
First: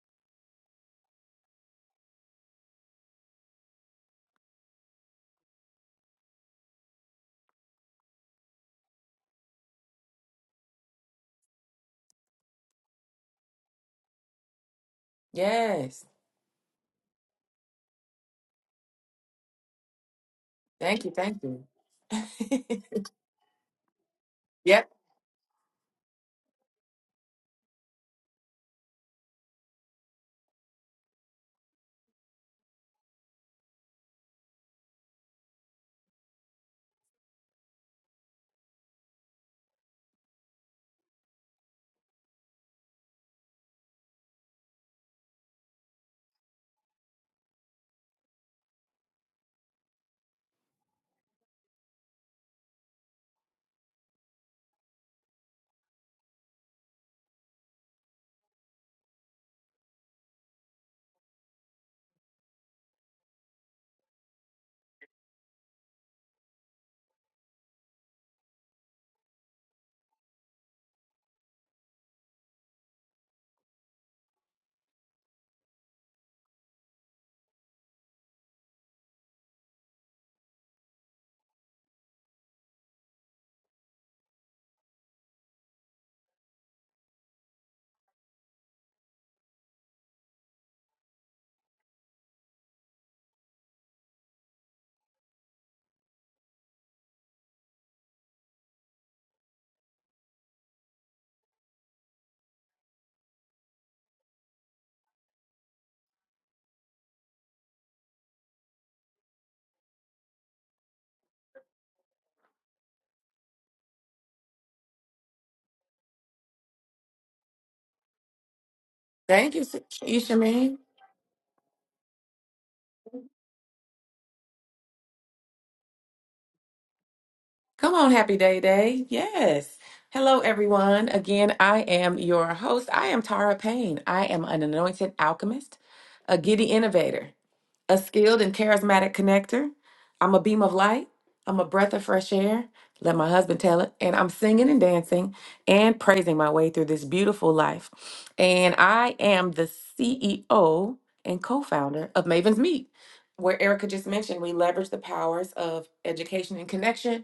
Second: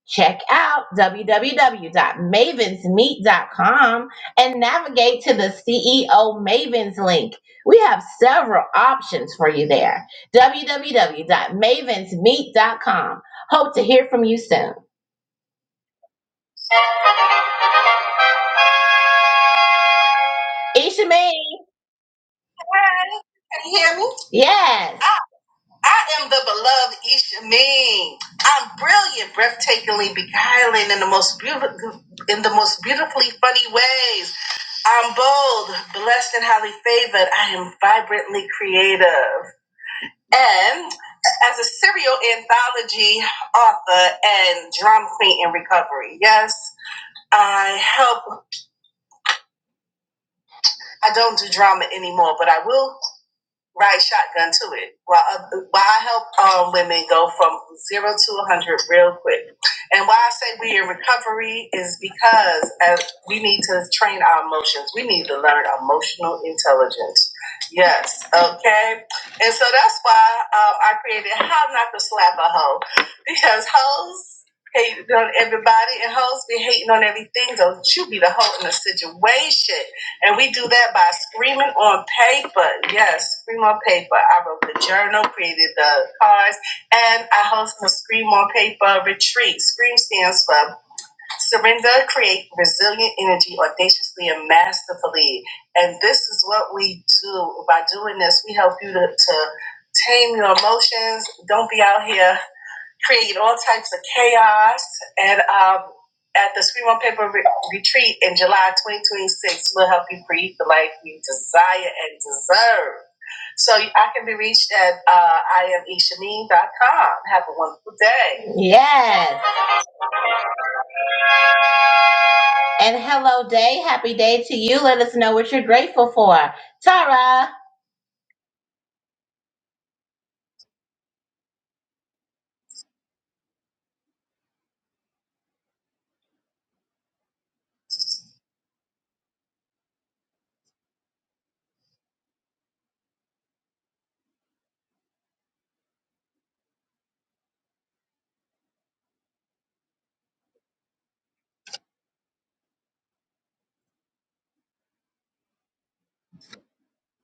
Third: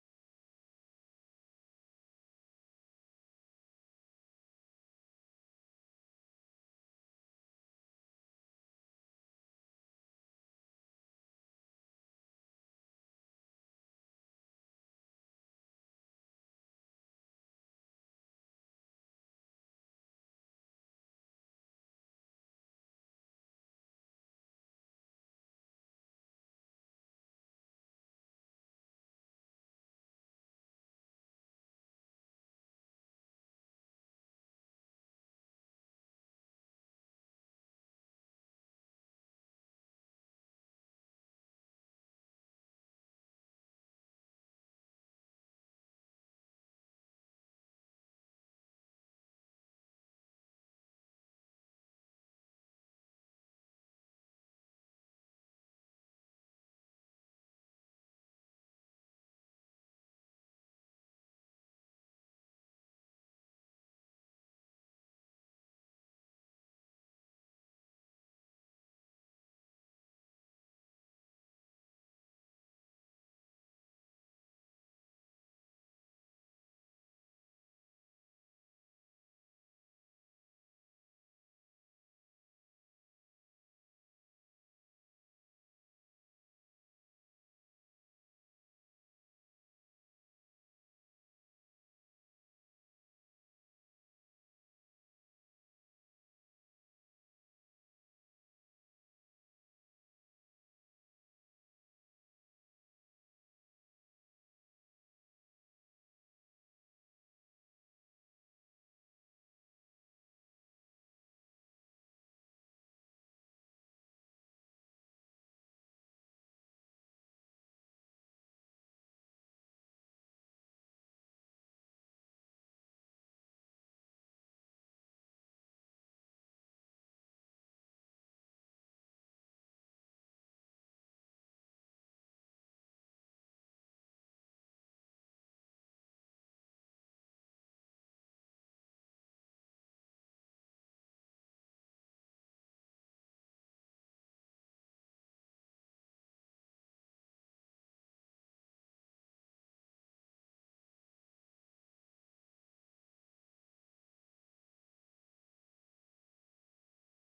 S3: Check out www.mavensmeet.com and navigate to the CEO Mavens link. We have several options for you there. www.mavensmeet.com. Hope to hear from you soon.
S1: Yes. Thank
S3: Isha
S1: you.
S3: Mae.
S1: Thank you.
S3: Hi. Can you hear me?
S1: *laughs*
S3: Yes. I, I am the beloved Isha Ming. I'm brilliant, breathtakingly beguiling in the most beautiful, in the most beautifully funny ways. I'm bold, blessed, and highly favored. I am vibrantly creative, and as a serial anthology author and drama queen in recovery. Yes, I help. I don't do drama anymore, but I will. Right, shotgun to it. While, uh, while I help um, women go from zero to 100 real quick. And why I say we in recovery is because as we need to train our emotions. We need to learn emotional intelligence. Yes, okay. And so that's why um, I created How Not to Slap a Hoe. Because hoes hate on everybody and hoes be hating on everything. Don't you be the hoe in the situation. And we do that by screaming on paper. Yes, scream on paper. I wrote the journal, created the cards, and I host the Scream on Paper retreat. Scream stands for Surrender, Create Resilient Energy Audaciously and Masterfully. And this is what we do. By doing this, we help you to, to tame your emotions. Don't be out here create all types of chaos. And um, at the Scream on Paper re- retreat in July 2026, we'll help you breathe the life you desire and deserve. So I can be reached at uh, iamishameen.com. Have a wonderful day. Yes.
S1: Thank you, Ishamin.
S3: And hello, day. Happy day to you. Let us know what you're grateful for. Tara,
S1: Come on, happy day day. Yes. Hello, everyone. Again, I am your host. I am Tara Payne. I am an anointed alchemist, a giddy innovator. a skilled and charismatic connector. I'm a beam of light. I'm a breath of fresh air. Let my husband tell it. And I'm singing and dancing and praising my way through this beautiful life. And I am the CEO and co founder of Maven's Meet, where Erica just mentioned we leverage the powers of education and connection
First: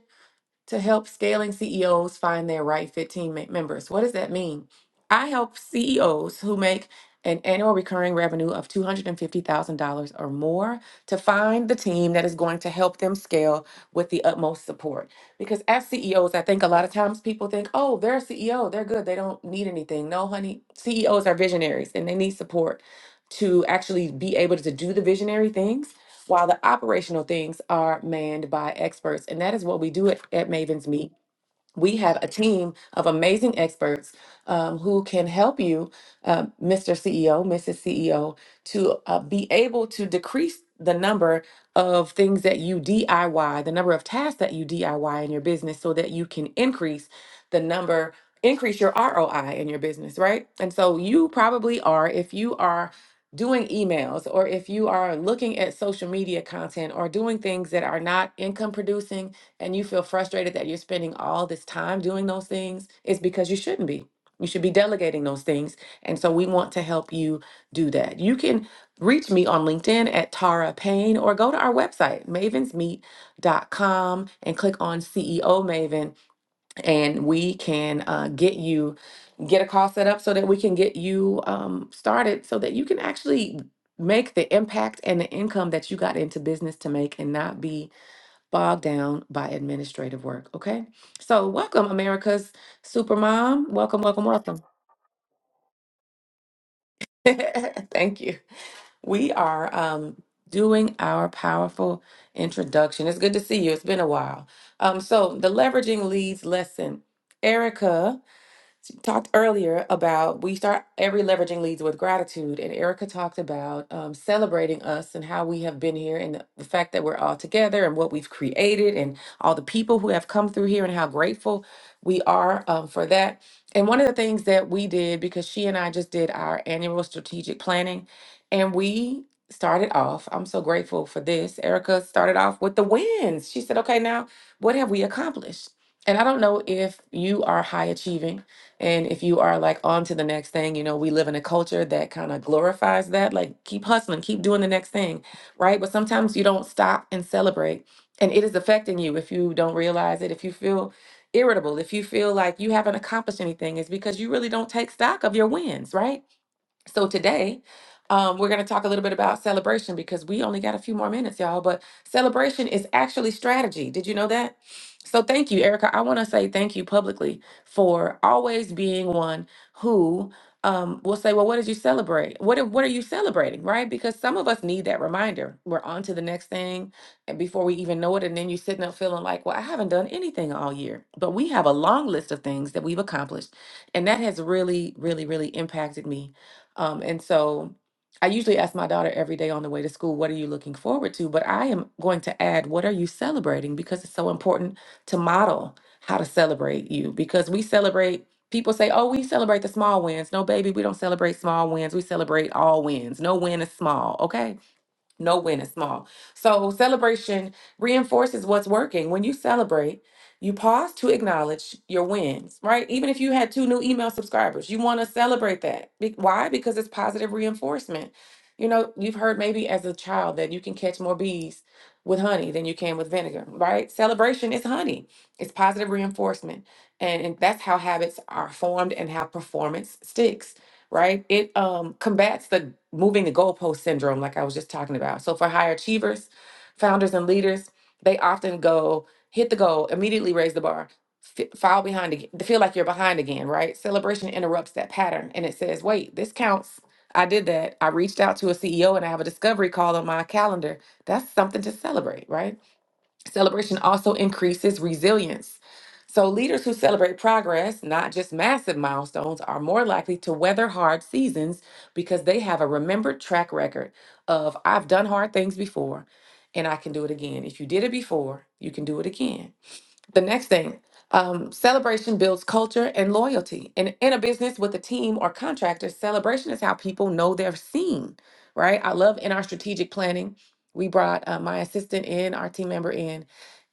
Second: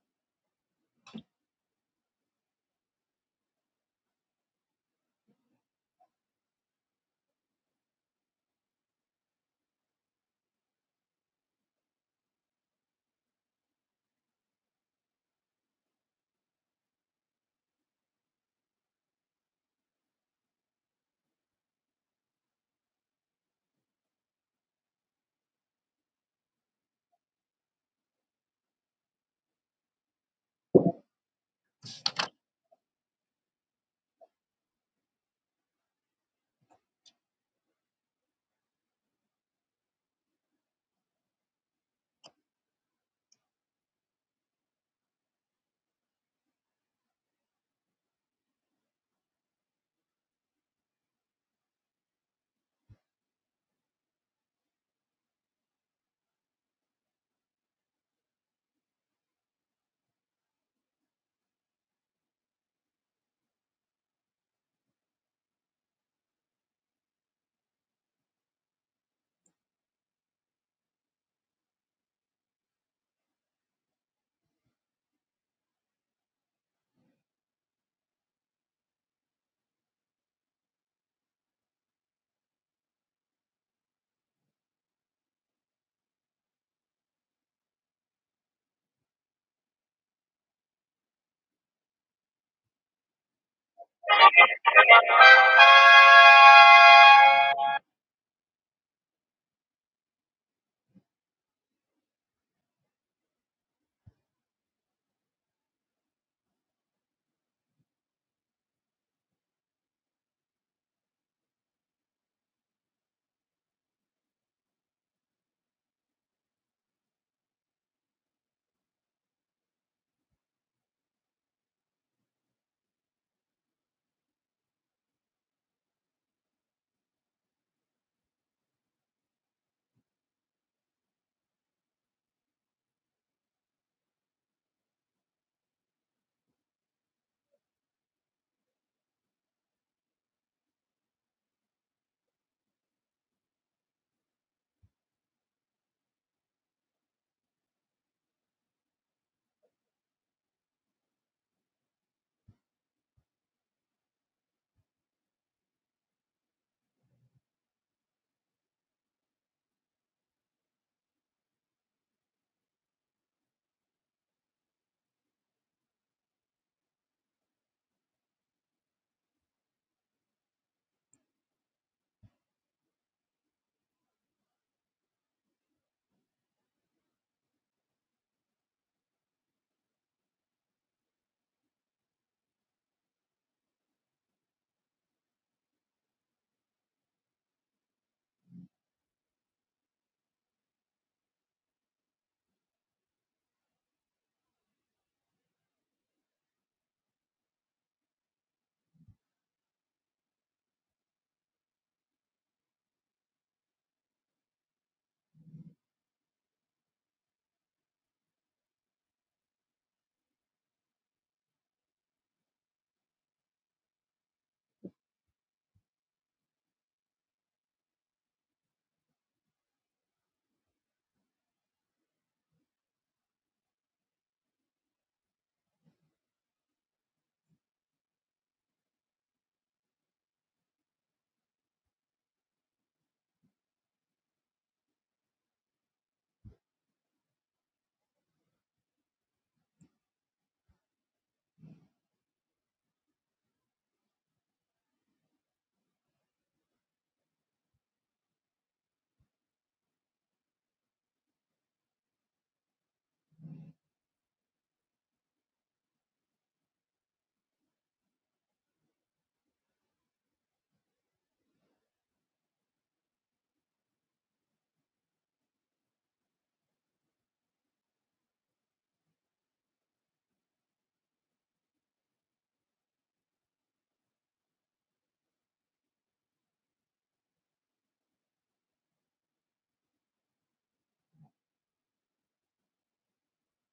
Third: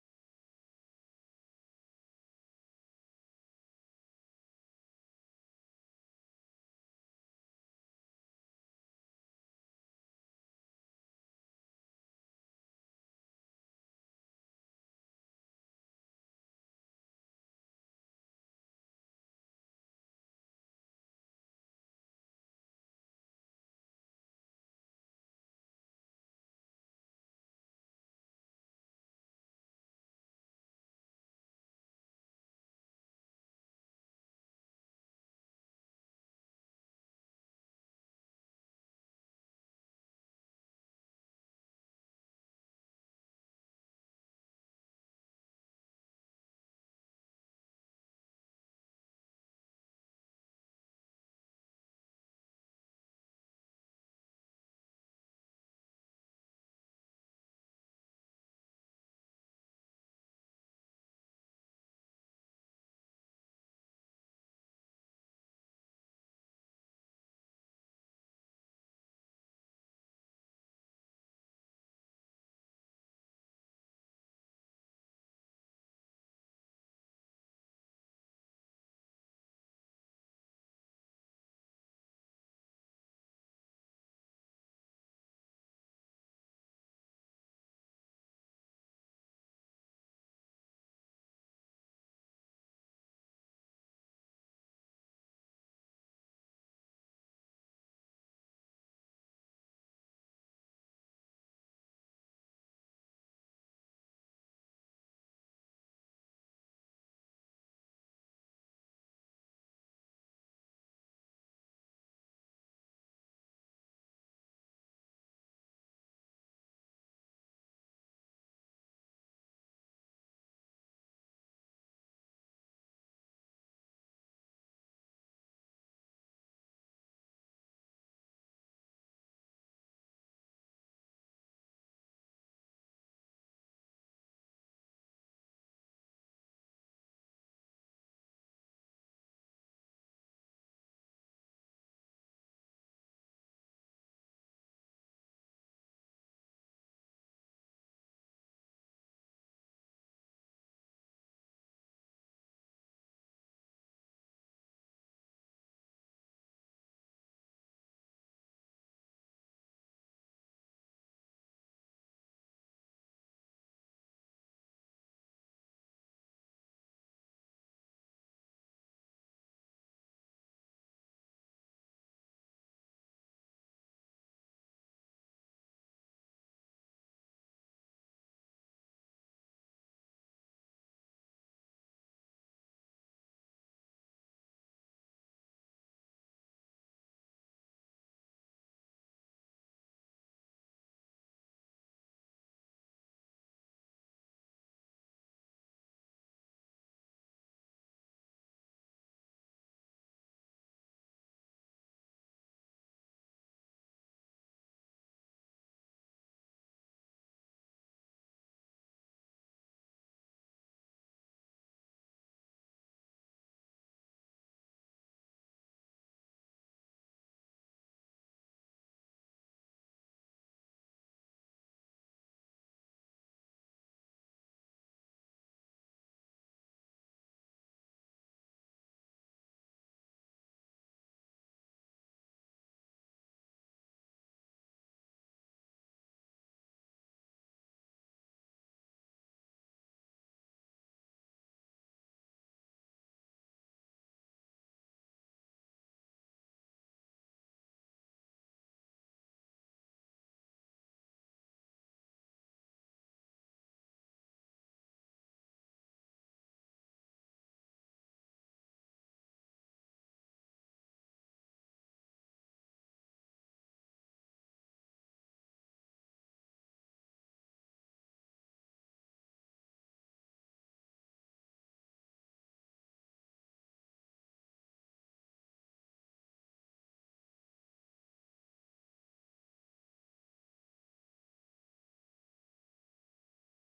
S1: to help scaling CEOs find their right fit team me- members. What does that mean? I help CEOs who make an annual recurring revenue of $250,000 or more to find the team that is going to help them scale with the utmost support. Because as CEOs, I think a lot of times people think, oh, they're a CEO, they're good, they don't need anything. No, honey, CEOs are visionaries and they need support to actually be able to do the visionary things while the operational things are manned by experts. And that is what we do at, at Maven's Meet we have a team of amazing experts um, who can help you, uh, Mr. CEO, Mrs. CEO, to uh, be able to decrease the number of things that you DIY, the number of tasks that you DIY in your business, so that you can increase the number, increase your ROI in your business, right? And so you probably are, if you are doing emails or if you are looking at social media content or doing things that are not income producing and you feel frustrated that you're spending all this time doing those things, it's because you shouldn't be. You should be delegating those things. And so we want to help you do that. You can reach me on LinkedIn at Tara Payne or go to our website, mavens meet dot com and click on CEO Maven, and we can uh, get you. Get a call set up so that we can get you um, started so that you can actually make the impact and the income that you got into business to make and not be bogged down by administrative work. Okay. So, welcome, America's Supermom. Welcome, welcome, welcome. *laughs* Thank you. We are um, doing our powerful introduction. It's good to see you. It's been a while. Um, so, the leveraging leads lesson. Erica. talked earlier about we start every leveraging leads with gratitude and erica talked about um, celebrating us and how we have been here and the fact that we're all together and what we've created and all the people who have come through here and how grateful we are um, for that and one of the things that we did because she and i just did our annual strategic planning and we started off i'm so grateful for this erica started off with the wins she said okay now what have we accomplished and i don't know if you are high achieving and if you are like on to the next thing, you know, we live in a culture that kind of glorifies that. Like, keep hustling, keep doing the next thing, right? But sometimes you don't stop and celebrate, and it is affecting you if you don't realize it. If you feel irritable, if you feel like you haven't accomplished anything, it's because you really don't take stock of your wins, right? So today, um, we're going to talk a little bit about celebration because we only got a few more minutes, y'all. But celebration is actually strategy. Did you know that? So thank you, Erica. I want to say thank you publicly for always being one who um, will say, "Well, what did you celebrate? What are- What are you celebrating?" Right? Because some of us need that reminder. We're on to the next thing, and before we even know it, and then you're sitting up feeling like, "Well, I haven't done anything all year." But we have a long list of things that we've accomplished, and that has really, really, really impacted me um, and so I usually ask my daughter every day on the way to school, what are you looking forward to? But I am going to add, what are you celebrating? Because it's so important to model how to celebrate you. Because we celebrate, people say, oh, we celebrate the small wins. No, baby, we don't celebrate small wins. We celebrate all wins. No win is small, okay? no win is small. So celebration reinforces what's working. When you celebrate, you pause to acknowledge your wins, right? Even if you had two new email subscribers, you want to celebrate that. Be- why? Because it's positive reinforcement. You know, you've heard maybe as a child that you can catch more bees with honey than you can with vinegar, right? Celebration is honey. It's positive reinforcement. And, and that's how habits are formed and how performance sticks right? It um, combats the moving the goalpost syndrome, like I was just talking about. So, for high achievers, founders, and leaders, they often go hit the goal, immediately raise the bar, f- fall behind again, feel like you're behind again, right? Celebration interrupts that pattern and it says, wait, this counts. I did that. I reached out to a CEO and I have a discovery call on my calendar. That's something to celebrate, right? Celebration also increases resilience. So, leaders who celebrate progress, not just massive milestones, are more likely to weather hard seasons because they have a remembered track record of I've done hard things before and I can do it again. If you did it before, you can do it again. The next thing, um, celebration builds culture and loyalty. And in a business with a team or contractor, celebration is how people know they're seen, right? I love in our strategic planning, we brought uh, my assistant in, our team member in,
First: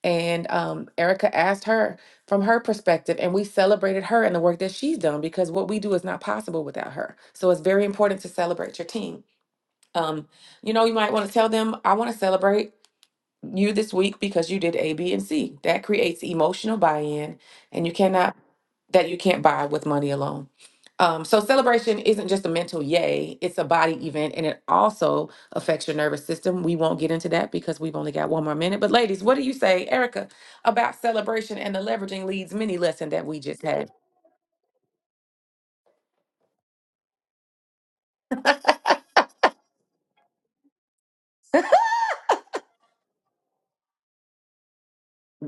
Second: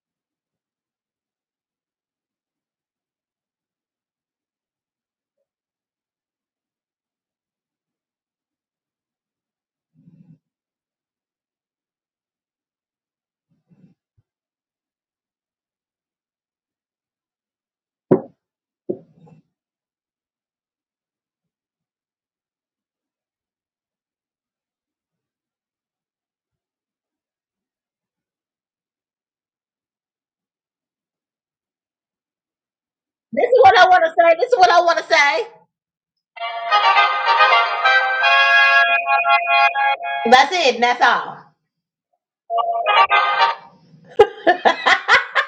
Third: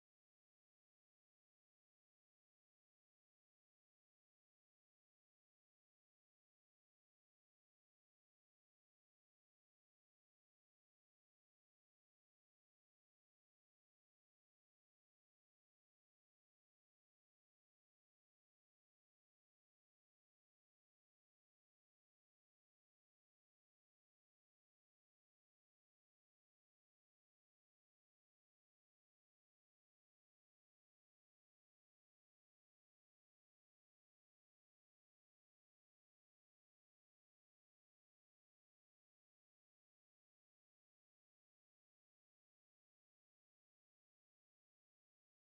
S1: and um, Erica asked her from her perspective, and we celebrated her and the work that she's done because what we do is not possible without her. So it's very important to celebrate your team. Um, you know, you might want to tell them, I want to celebrate you this week because you did A, B, and C. That creates emotional buy-in, and you cannot that you can't buy with money alone. Um, so celebration isn't just a mental yay; it's a body event, and it also affects your nervous system. We won't get into that because we've only got one more minute. But ladies, what do you say, Erica, about celebration and the leveraging leads mini lesson that we
S3: this is
S1: just
S3: what
S1: had?
S3: I want to say. This is what I want to say. That's it. And that's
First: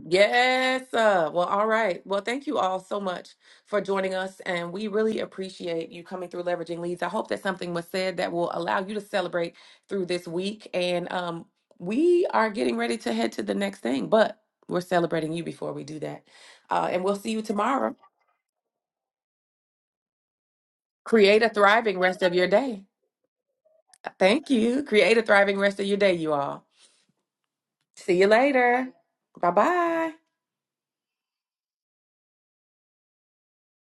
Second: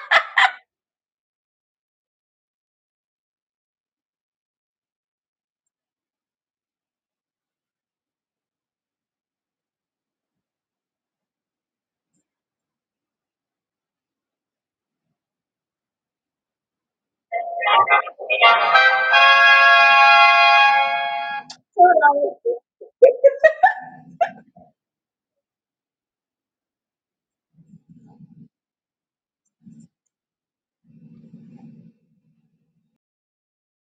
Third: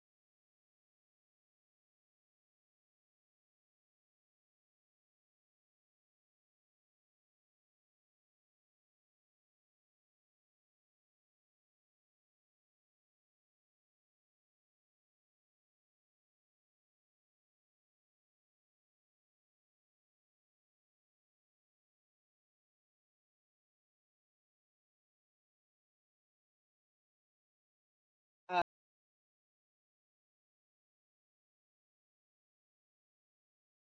S1: Yes. Uh, well, all right. Well, thank you all so much for joining us. And we really appreciate you coming through Leveraging Leads. I hope that something was said that will allow you to celebrate through this week. And um, we are getting ready to head to the next thing, but we're celebrating you before we do that. Uh, and we'll see you tomorrow. Create a thriving rest of
S3: all.
S1: your day. Thank you. Create a thriving rest of your day, you all. See you
S2: Uh,
S1: later. Bye bye.